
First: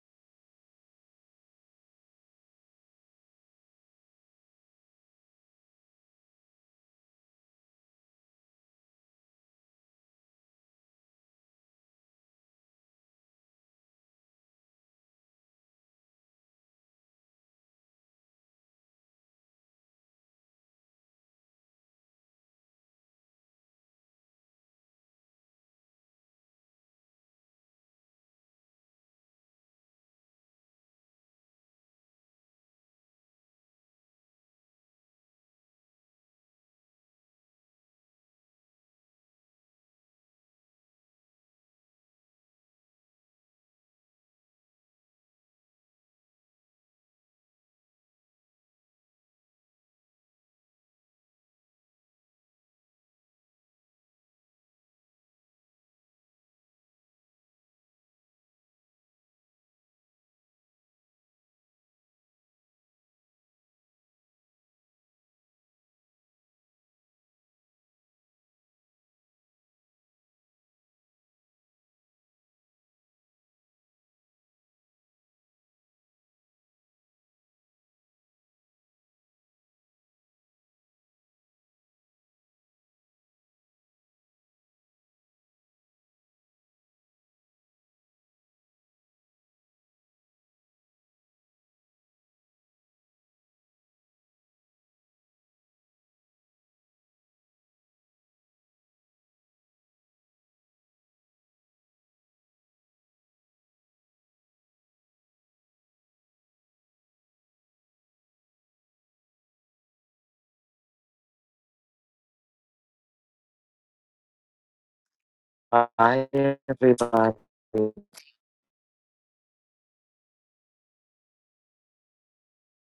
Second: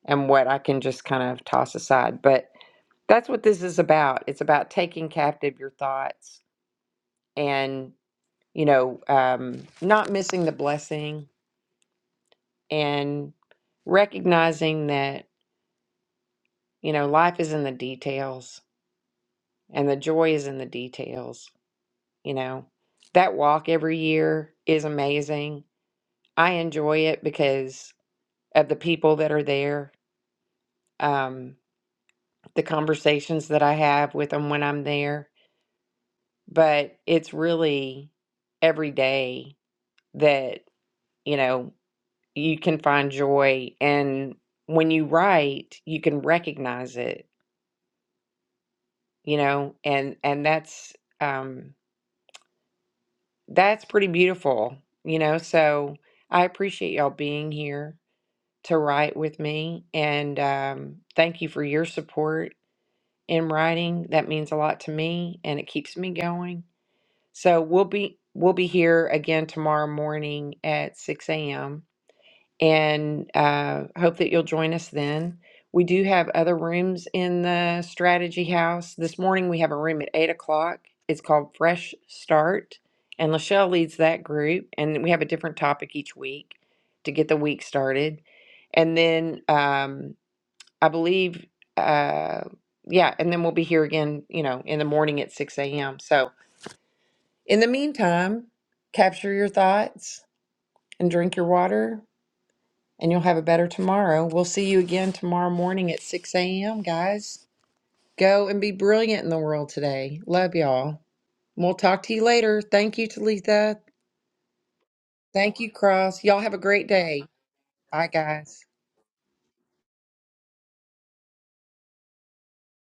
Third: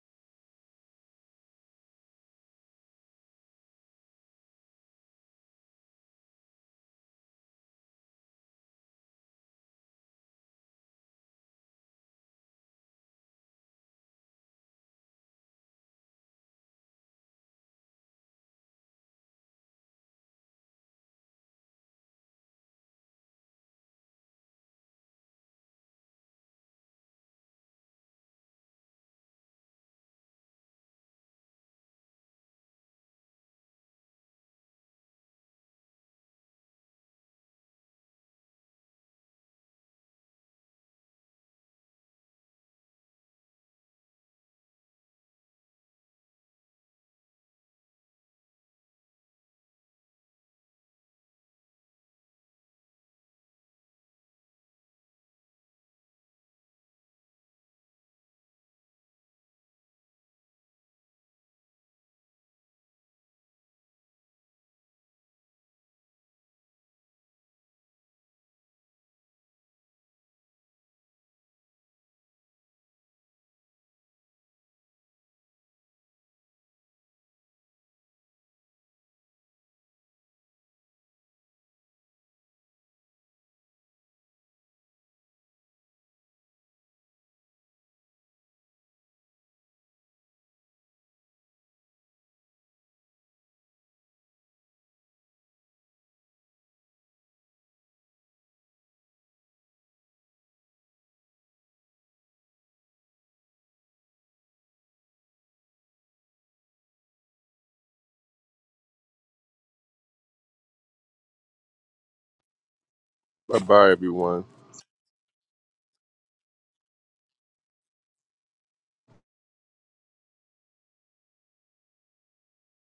S1: and what I can just kind of toss aside. But that's what this is about. It's about taking captive your thoughts and you know um, not missing the blessing and recognizing that you know life is in the details and the joy is in the details. You know that walk every year is amazing. I enjoy it because of the people that are there, um, the conversations that I have with them when I'm there. But it's really every day that, you know, you can find joy. And when you write, you can recognize it, you know, and, and that's, um, that's pretty beautiful, you know. So I appreciate y'all being here to write with me. And um, thank you for your support in writing. That means a lot to me and it keeps me going. So we'll be we'll be here again tomorrow morning at 6 a.m. and uh, hope that you'll join us then. We do have other rooms in the strategy house. This morning we have a room at eight o'clock. It's called Fresh Start, and Lachelle leads that group. And we have a different topic each week to get the week started. And then um, I believe, uh, yeah, and then we'll be here again, you know, in the morning at 6 a.m. So, in the meantime, capture your thoughts and drink your water, and you'll have a better tomorrow. We'll see you again tomorrow morning at 6 a.m., guys. Go and be brilliant in the world today. Love y'all. We'll talk to you later. Thank you,
S3: Bye
S1: Talitha.
S3: bye, everyone.
S1: Thank you, Cross. Y'all have a great day. Bye, guys.